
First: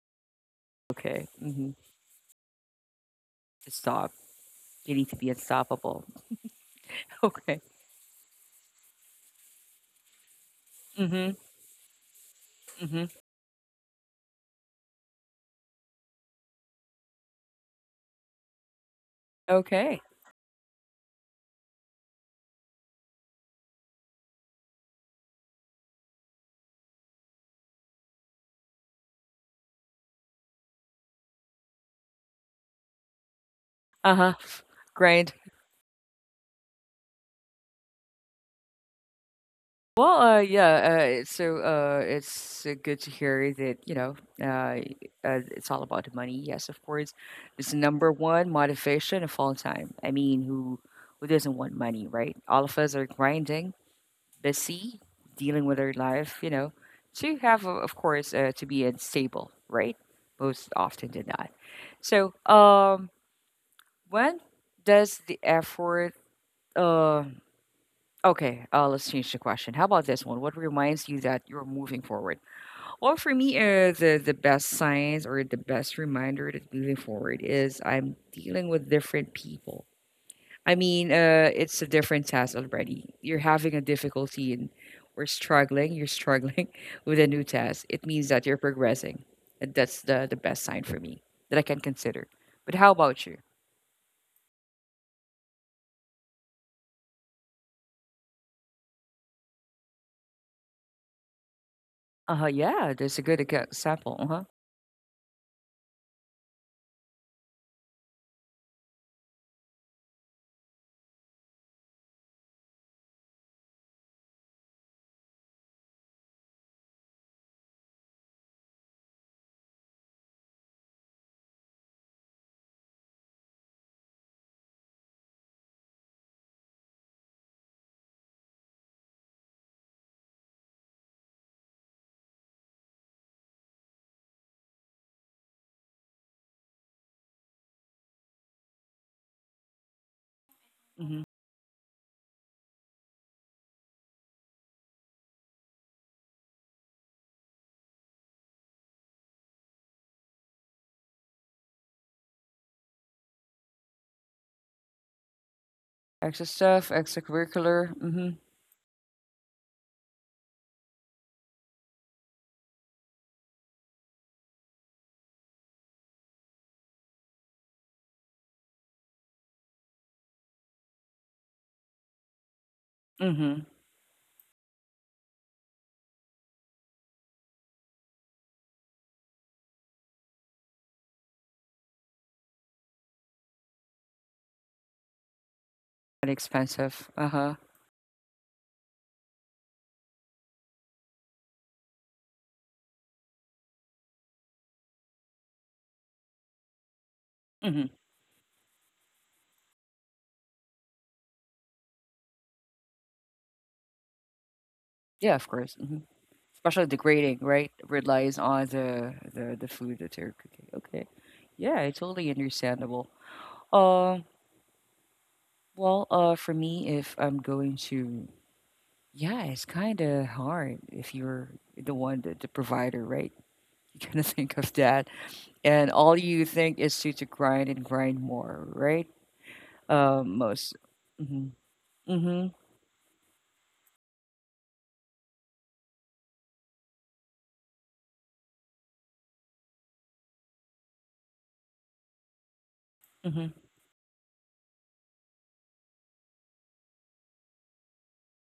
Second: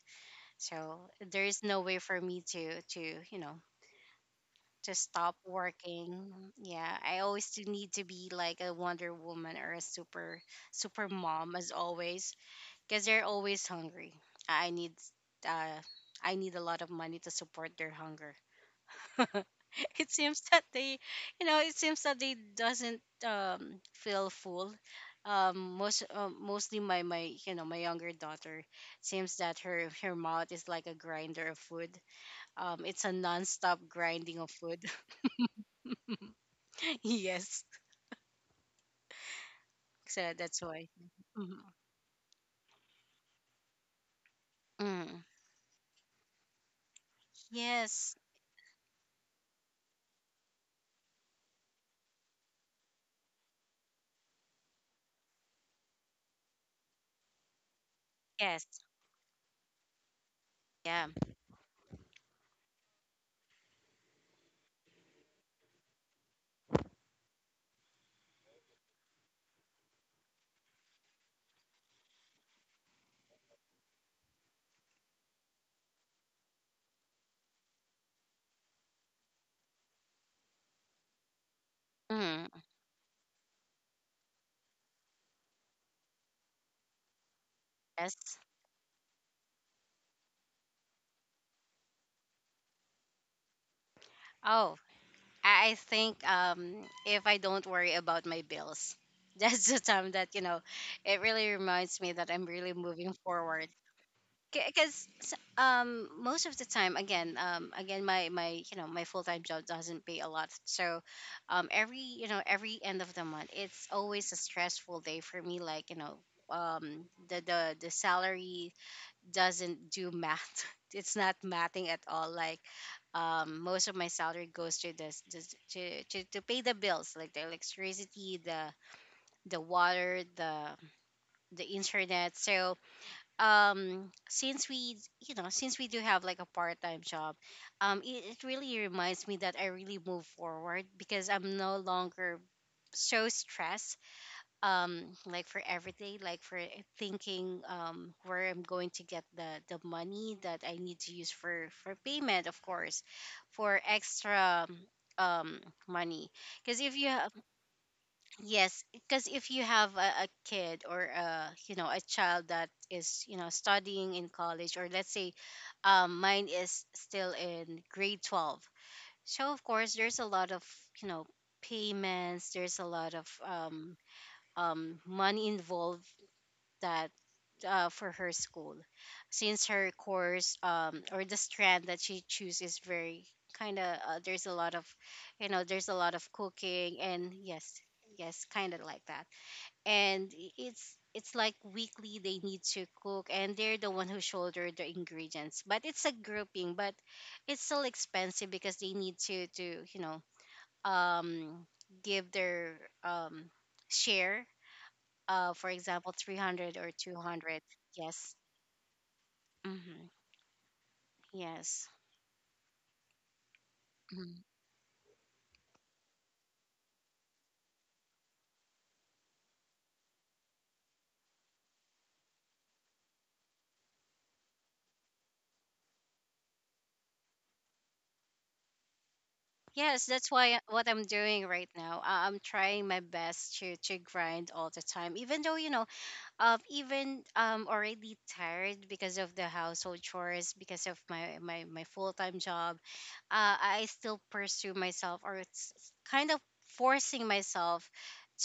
So
Okay.
there is
Mm-hmm.
no way for me to to you know
Stop. You
to
need to be
stop
unstoppable.
working.
<laughs>
Yeah, I always
Okay.
do need to be like a Wonder Woman or a super super
Mm-hmm.
mom as always
Mm-hmm.
because they're always hungry. I need uh I need a lot of money to support their hunger. <laughs>
Okay.
It seems that they, you know, it seems that they doesn't um feel full, um most uh, mostly my my, you know, my younger daughter. Seems that her her mouth is like a grinder of food. Um it's a non-stop
Uh-huh.
grinding of food.
Grind.
<laughs> Yes,
Well,
so
uh,
that's why.
yeah, uh,
Mhm.
so uh, it's uh, good to hear that, you know, uh, y-
Mm.
uh, it's all about the money. Yes, of course. It's the number
Yes.
one motivation of all time. I mean, who who doesn't want money, right? All of us are grinding, busy, dealing with our life, you know, to have, uh, of course, uh,
Yes.
to be stable, right? Most
Yeah.
often than not. So, um, when does the effort? Uh, Okay, uh, let's change the question. How about this one? What reminds you that you're moving forward? Well, for me, uh, the the best signs or the best reminder that moving forward is I'm dealing with different people. I mean, uh, it's a different
Mm.
task already. You're having a difficulty and we're struggling. You're struggling <laughs> with a new task. It means
Yes.
that you're progressing. And that's the the best sign for me that I can consider. But how about you?
Oh, I, I think um if I don't worry about my bills <laughs> that's the time that, you know, it really reminds me that
Uh
I'm
huh.
really
Yeah,
moving
that's a good exa-
forward
example. Uh huh.
because um most of the time, again um again my my, you know, my full-time job doesn't pay a lot. So um every, you know, every end of the month it's always a stressful day for me, like, you know, um the the the salary doesn't do math. <laughs> It's not mathing at all. Like um most of my salary goes to this, this to, to to pay the bills, like the electricity, the the water, the the internet. So um since we, you know, since we do have like a part-time job, um it, it really reminds me that I really move forward
Hmm.
because I'm no longer so stressed, um like for everything, like for eh, thinking um where I'm going to get the the money that I need to use for for payment. Of course, for extra um money,
Extra
because
stuff,
if you
extracurricular. Mm-hmm.
Yes, because if you have a, a kid, or a, you know, a child that is, you know, studying in college, or let's say, um, mine is still in grade twelve. So of course there's a lot of, you know, payments. There's a lot of
Mhm.
um, um, money involved, that uh, for her school, since her course, um, or the strand that she choose, is very kind of uh, there's a lot of, you know, there's a lot of
Really
cooking
expensive.
and
Uh-huh.
yes. Yes, kind of like that. And i- it's it's like weekly they need to cook, and they're the one who shoulder the ingredients, but it's a grouping. But it's still
Mhm.
expensive because they need to to you know um give their um share,
Yeah, of
uh for
course. Mhm.
example three hundred
Especially
or
the grading,
two hundred.
right?
Yes.
Relies on the the the food
Mm-hmm.
that they're cooking. Okay. Yeah,
Yes.
it's totally understandable. Um,
Mhm.
well, uh, for me, if I'm going to, yeah, it's kind of hard if you're the one, the, the provider, right? <laughs> You kind of <laughs> think of that, and all you think is to to grind and grind more, right?
Yes, that's
Um,
why, uh,
most.
what I'm doing right
Mm-hmm.
now, I- I'm
Mm-hmm.
trying my best to to grind all the time, even though, you know, um even um already tired because of the household chores, because of my my, my full-time job,
Mm-hmm.
uh, I still pursue myself, or it's it's kind of forcing myself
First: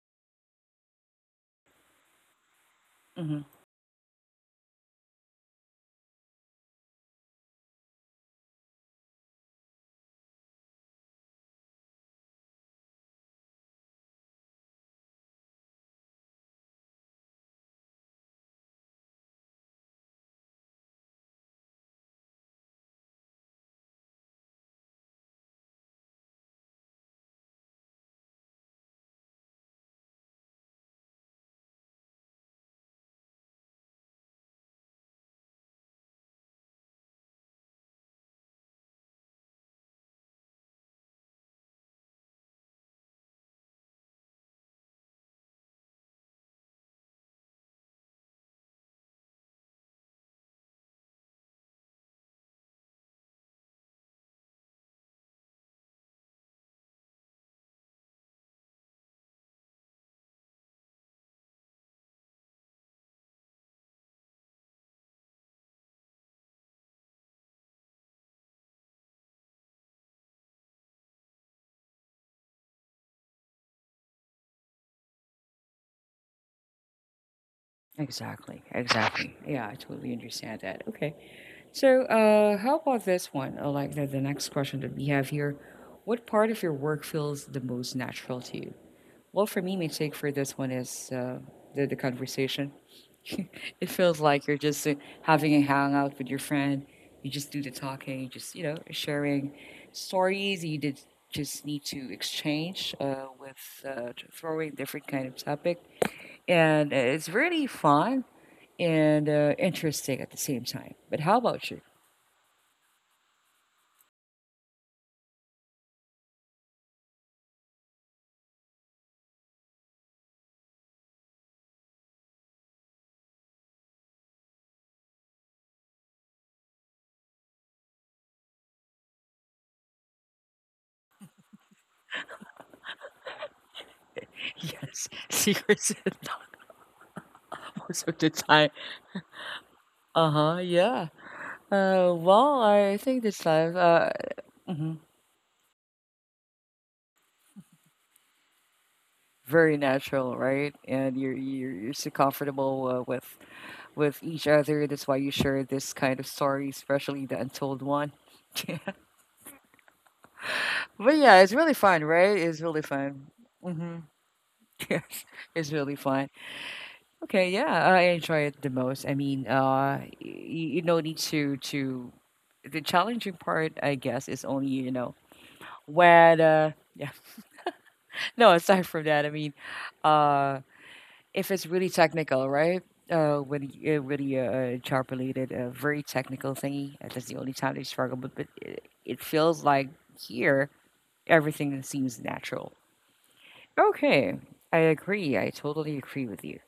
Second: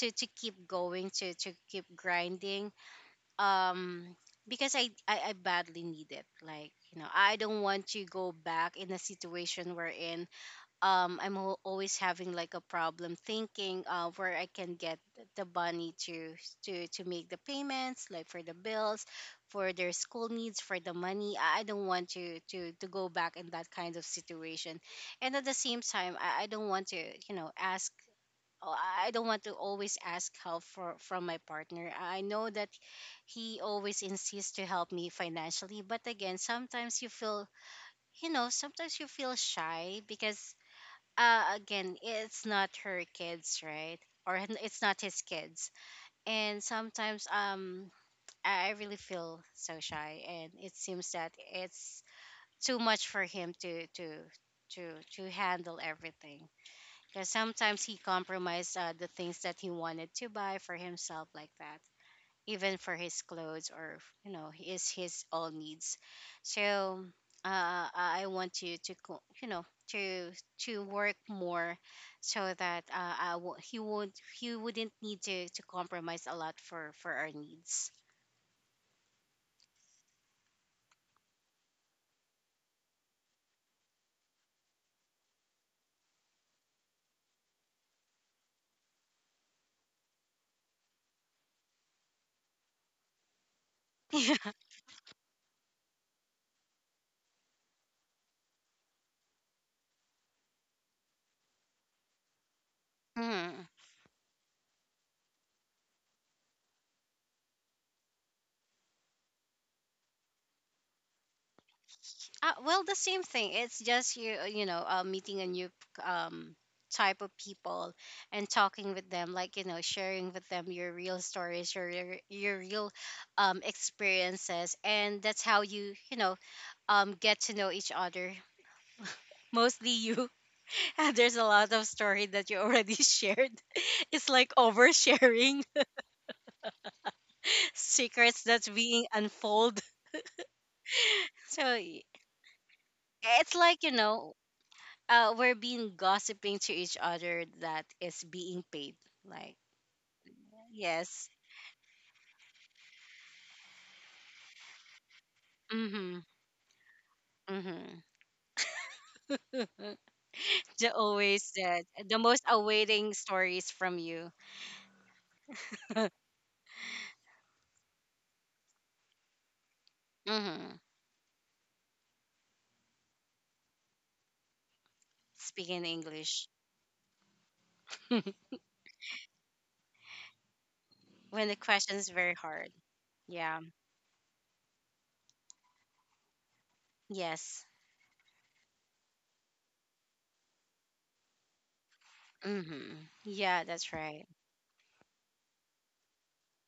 to to keep going to to keep grinding,
Mm-hmm.
um because I, I i badly need it. Like, you know, I don't want to go back in a situation wherein um i'm al- always having like a problem thinking uh where I can get th- the money to to to make the payments, like for the bills, for their school needs, for the money. i I don't want to to to go back in that kind of situation. And at the same time i, I don't want to, you know, ask oh, I I don't want to always ask help for from my partner. I I know that he always insists to help me financially. But again, sometimes you feel, you know, sometimes you feel shy because uh, again, it's not her kids, right? Or n- it's not his kids. And sometimes um, I I really feel so shy, and it seems that it's too much for him to to to to handle everything. Because sometimes he compromised uh, the things that he wanted to buy for himself, like that, even for his clothes or, you know, is his all needs. So uh, I want you to co- you know, to to work more, so that uh, I w- he won't, he wouldn't need to to compromise a lot for for our needs.
Exactly, exactly. Yeah, I totally understand that. Okay. So, uh, how about this one? Uh, like the, the next question that we have here. What part of your work feels the most natural to you? Well, for me, my take for this one is uh, the, the conversation. <laughs> It feels
<laughs>
like
Yeah.
you're just uh, having a hangout with your friend. You just do the talking, you just, you know, sharing stories. You did just need to exchange uh,
Mhm.
with uh, throwing different kind of topic. And uh, it's really fun and, uh, interesting at the same time. But how about you?
Uh, well, the same thing. It's just you, uh, you know, uh, meeting a new um type of people, and talking with them, like, you know, sharing with them your real stories, your your, your real um experiences. And that's how you, you know, um get to know each other. Mostly you. <laughs> And there's a lot of story that you already <laughs> shared. <laughs> It's like
Yes, <laughs>
oversharing
secrets and thought
<laughs>
most of the
secrets that's
time.
being unfold. <laughs>
Uh-huh, yeah.
So y-
Uh, well, I think this
it's
time,
like, you
uh,
know,
mhm,
uh, we're being gossiping to each other that is being paid. Like,
very natural, right? And
yes.
you're you're you're so comfortable uh, with with each other. That's why you share this
Mm-hmm.
kind of story, especially the untold
Mm-hmm.
one. <laughs>
<laughs> The
But yeah,
always
it's really
that
fun,
the
right?
most
It's really
awaiting
fun.
stories
Mm-hmm.
from
<laughs>
you.
Yes, it's really fun.
<laughs>
Okay, yeah, I enjoy it the most. I mean, uh,
Mm-hmm.
y- you know, need to to the challenging part, I guess, is only you know
Speaking
when
English
uh, yeah. <laughs> No, aside from that, I mean, uh,
when
if
the
it's really
question's very
technical,
hard.
right? Uh,
Yeah.
when y- uh, really uh, job related, a very technical thingy, uh, that's the only
Yes.
time they struggle. But but it, it feels like here everything seems natural.
Mm-hmm. Yeah, that's right.
Okay, I agree. I totally agree with you.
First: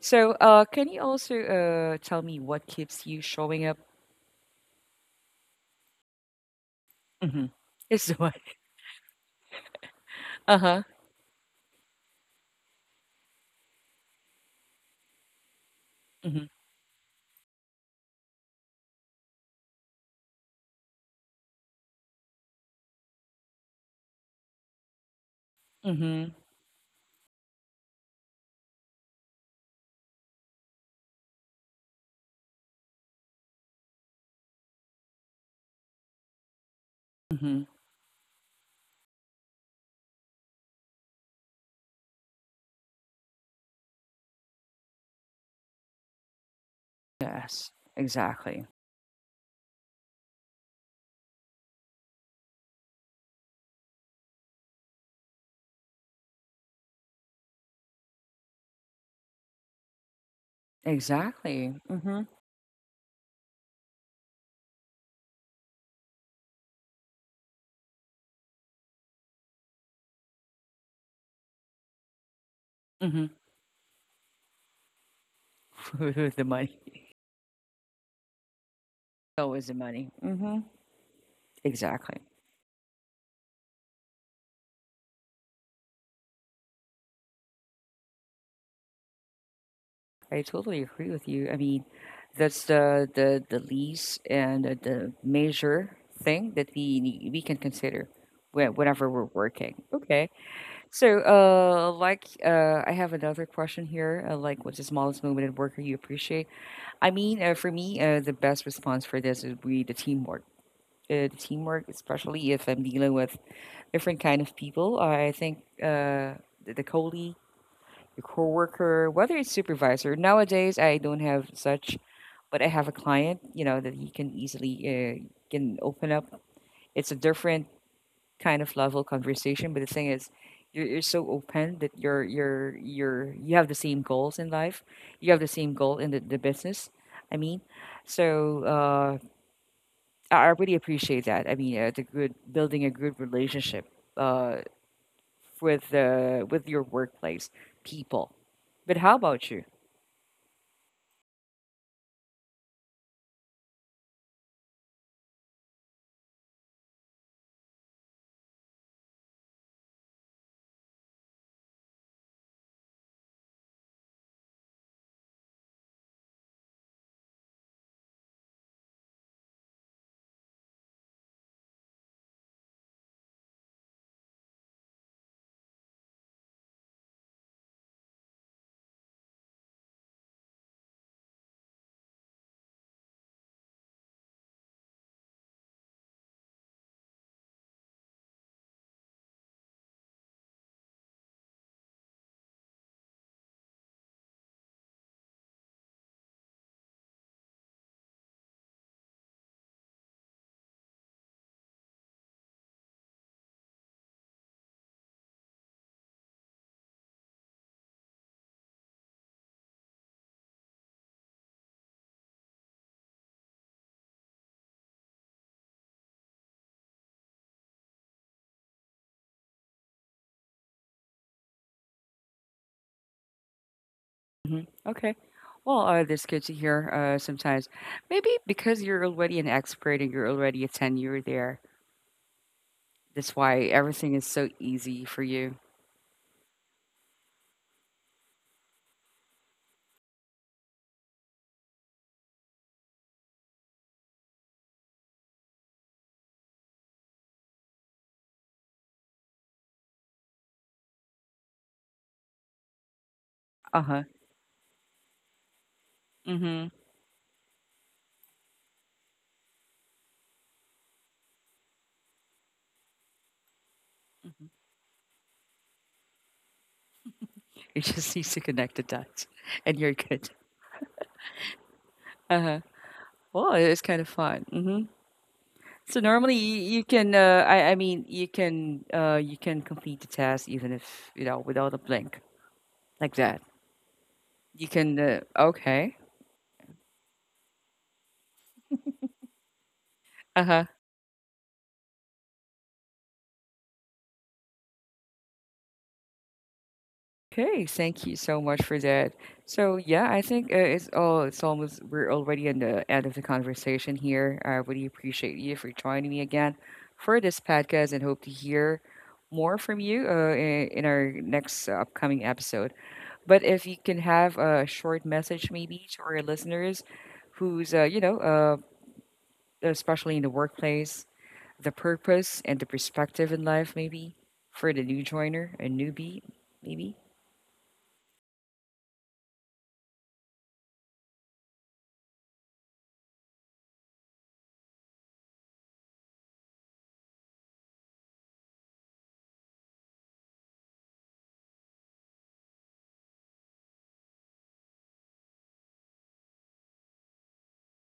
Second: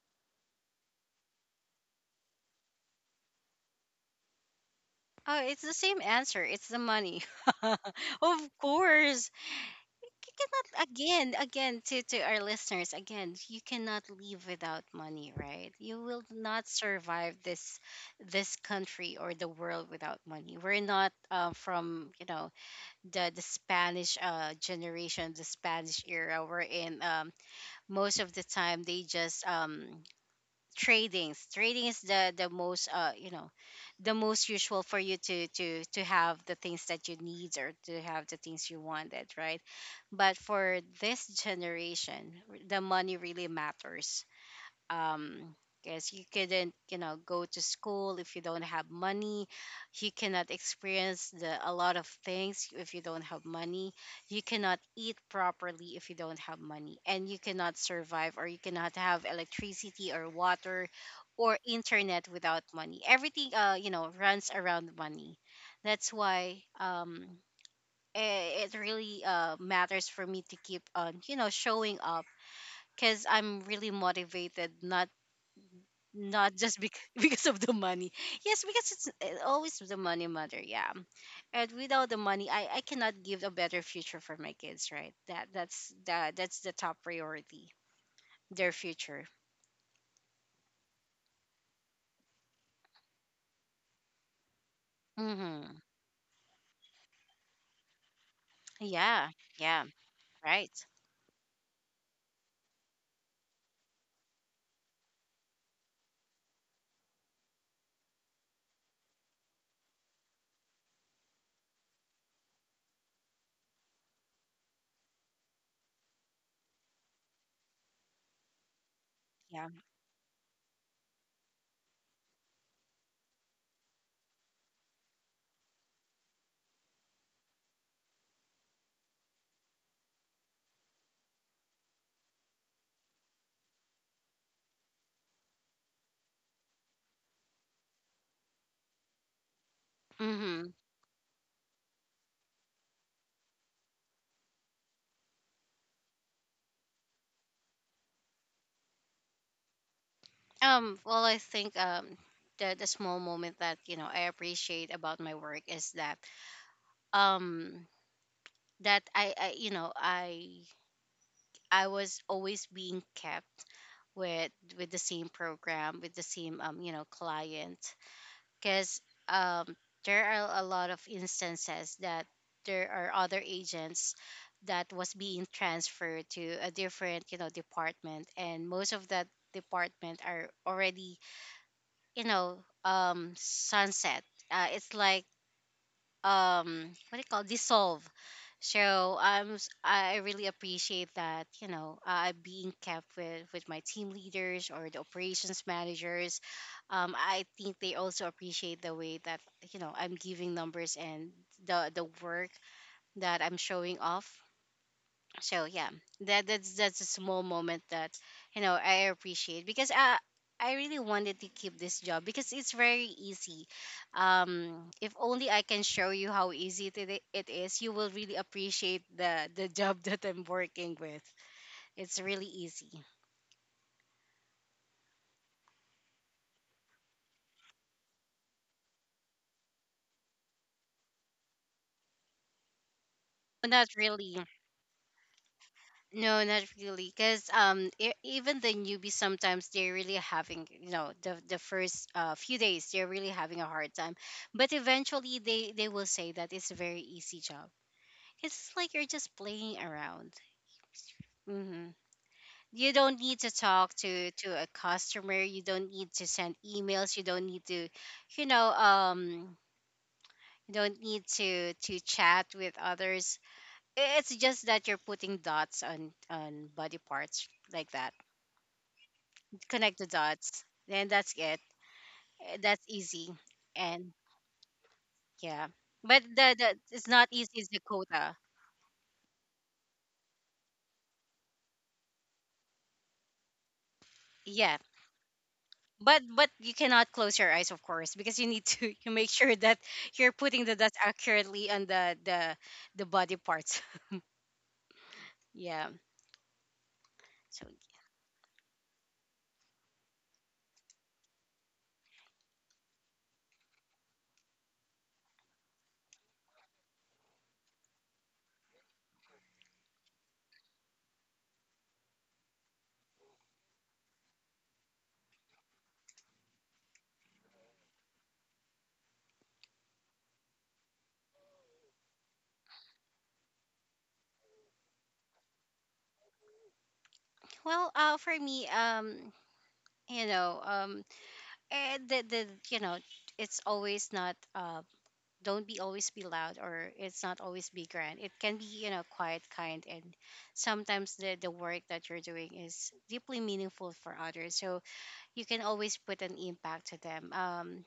So, uh, can you also uh, tell me what keeps you showing up?
Oh, it's the same answer. It's the money.
Hmm. <laughs>
<laughs>
Is the what?
Of course. You
Uh huh.
cannot, again again to to our listeners, again, you cannot leave without money, right? You will
Mm-hmm.
not survive this this country or the world without money. We're not uh, from you know the the Spanish uh generation, the Spanish
Mm-hmm.
era we're in. um most of the time they just um trading trading is the the most uh you know the most usual for you to to to have the things that you need
Hmm.
or to have the things you wanted, right? But for this generation, the money really matters, um because you couldn't, you know, go to
Yes.
school if you don't
Exactly.
have money. You cannot experience the a lot of things if you don't have money. You cannot eat properly if you don't have money, and you cannot survive, or you cannot have electricity or water or
Exactly. Mm-hmm.
internet without money. Everything, uh you know, runs around money. That's why, um it, it really uh matters for me to keep on, you know, showing up, because I'm really motivated, not
Mm-hmm. <laughs> The
not
money.
just bec- <laughs> because of the money. Yes, because it's uh,
Always the
always the
money.
money
Mm-hmm.
matter. Yeah, and without
Exactly.
the money, I, I cannot give a better future for my kids. Right. That that's that that's the top priority. Their future.
I totally agree with you. I mean, that's the the the least and the, the
Mm-hmm.
major thing that we need, we can consider whe- whenever we're
Yeah.
working.
Yeah.
Okay.
Right.
So, uh, like, uh, I have another question here. Uh, like, what's the smallest moment at work you appreciate? I mean, uh, for me, uh, the best response for this would be the teamwork. Uh, the teamwork, especially if I'm dealing with different kind of people. I think uh, the, the colleague, the coworker, whether it's
Yeah.
supervisor. Nowadays, I don't have such, but I have a client. You know that he can easily uh, can open up. It's a different kind of level conversation. But the thing is, you're, you're so open that you're you're you're you have the same goals in life. You have the same goal in the, the business. I mean, so uh, I I
Mm-hmm.
really appreciate that. I mean, uh, the good building a good relationship uh, with uh, with your workplace people. But how about you?
Um. Well, I think um the the small moment that, you know, I appreciate about my work is that, um that I, I you know, I I was always being kept with with the same program, with the same, um you know, client, because, um there are a lot of instances that there are other agents that was being transferred to a different, you know, department, and most of that department are already, you know, um sunset, uh, it's like, um what do you call, dissolve. So i'm s- I really appreciate that, you know, uh, being kept with with my team leaders or the operations managers. um I think they also appreciate the way that, you know, I'm giving numbers and the the work that I'm showing off. So yeah, that that's that's a small moment that, you know, I appreciate, because i i really wanted to keep this job because it's very easy. um if only I can show you how easy it, i- it is, you will really appreciate the the <laughs> job that I'm working with. It's really easy.
Hmm. Okay. Well, uh, that's good to hear uh, sometimes. Maybe because you're already an expert and you're already a tenure there, that's why
Not
everything is
really
so easy for you.
No, not really. Because, um, e- even the newbies sometimes they're really having, you know, the the first, uh, few days, they're really having a hard time, but eventually they they will say that it's a very easy job. It's like you're just playing around. Hmm. You don't need to talk
Uh-huh,
to to a customer. You don't need to send
mhm.
emails. You don't need to, you know, um, you don't need to to chat with others. I- It's just that you're putting dots on on body parts
You <laughs>
like that.
just need to connect the dots, and you're
Connect the
good.
dots. Then that's it. Eh,
Uh-huh.
That's easy.
Well, it's kind of
And
fun, mhm.
yeah,
So
but
normally
the,
you
the
you
it's
can,
not
uh, I
easy as
I
the
mean, you
quota.
can, uh, you can complete the task even if, you know, without a blink, like that. You
Yeah.
can, uh okay.
But but you cannot close your eyes, of course, because you need to <laughs> you make sure that you're putting
Uh-huh.
the dots accurately on the the the body parts. <laughs> yeah.
Okay,
So,
thank you so much for that. So yeah, I think uh, it's all it's almost we're already on the end of the conversation here. I really appreciate you for joining me again for this podcast and hope to hear more from you uh, in, in our next uh, upcoming episode. But if you can have a short message maybe to our listeners who's uh, you know uh, especially in the workplace, the purpose and the perspective in life maybe for the new joiner, a newbie maybe.
well, uh, for me, um, you know, um, eh, the the you know, it's always not uh don't be always be loud, or it's not always be grand. It can be, you know, quiet, kind, and sometimes the, the work that you're doing is deeply meaningful for others, so you can always put an impact to them. um,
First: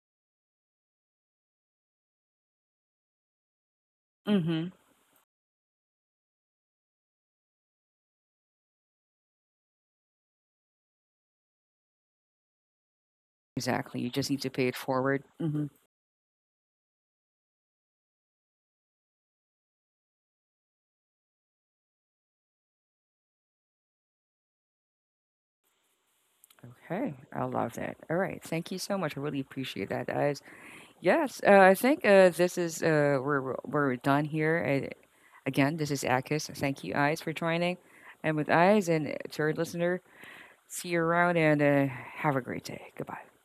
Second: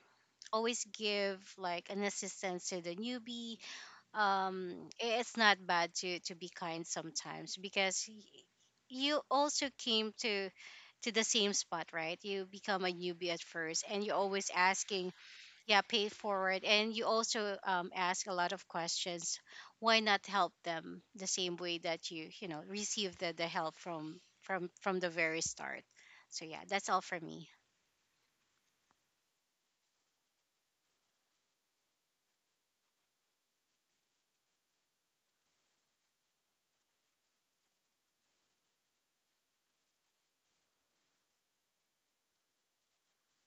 Always give like an assistance to the newbie,
Mm-hmm.
um, i- it's not bad to to be kind sometimes, because y- you also came to to the same spot, right? You become a newbie at first,
Exactly,
and
you
you're
just need to
always
pay it
asking.
forward. Mhm.
Yeah, pay it forward, and you also, um, ask a lot of questions. Why not help them the same way that you you know, receive the, the help from from from the very start. So yeah, that's all
Okay,
for
I
me.
love that. All right, thank you so much. I really appreciate that, guys. Yes, uh, I think uh, this is uh, we're we're we're done here. I, again, this is Akis. Thank you, Eyes, for joining, and with Eyes and uh, to our listener, see you around and uh, have a great day. Goodbye.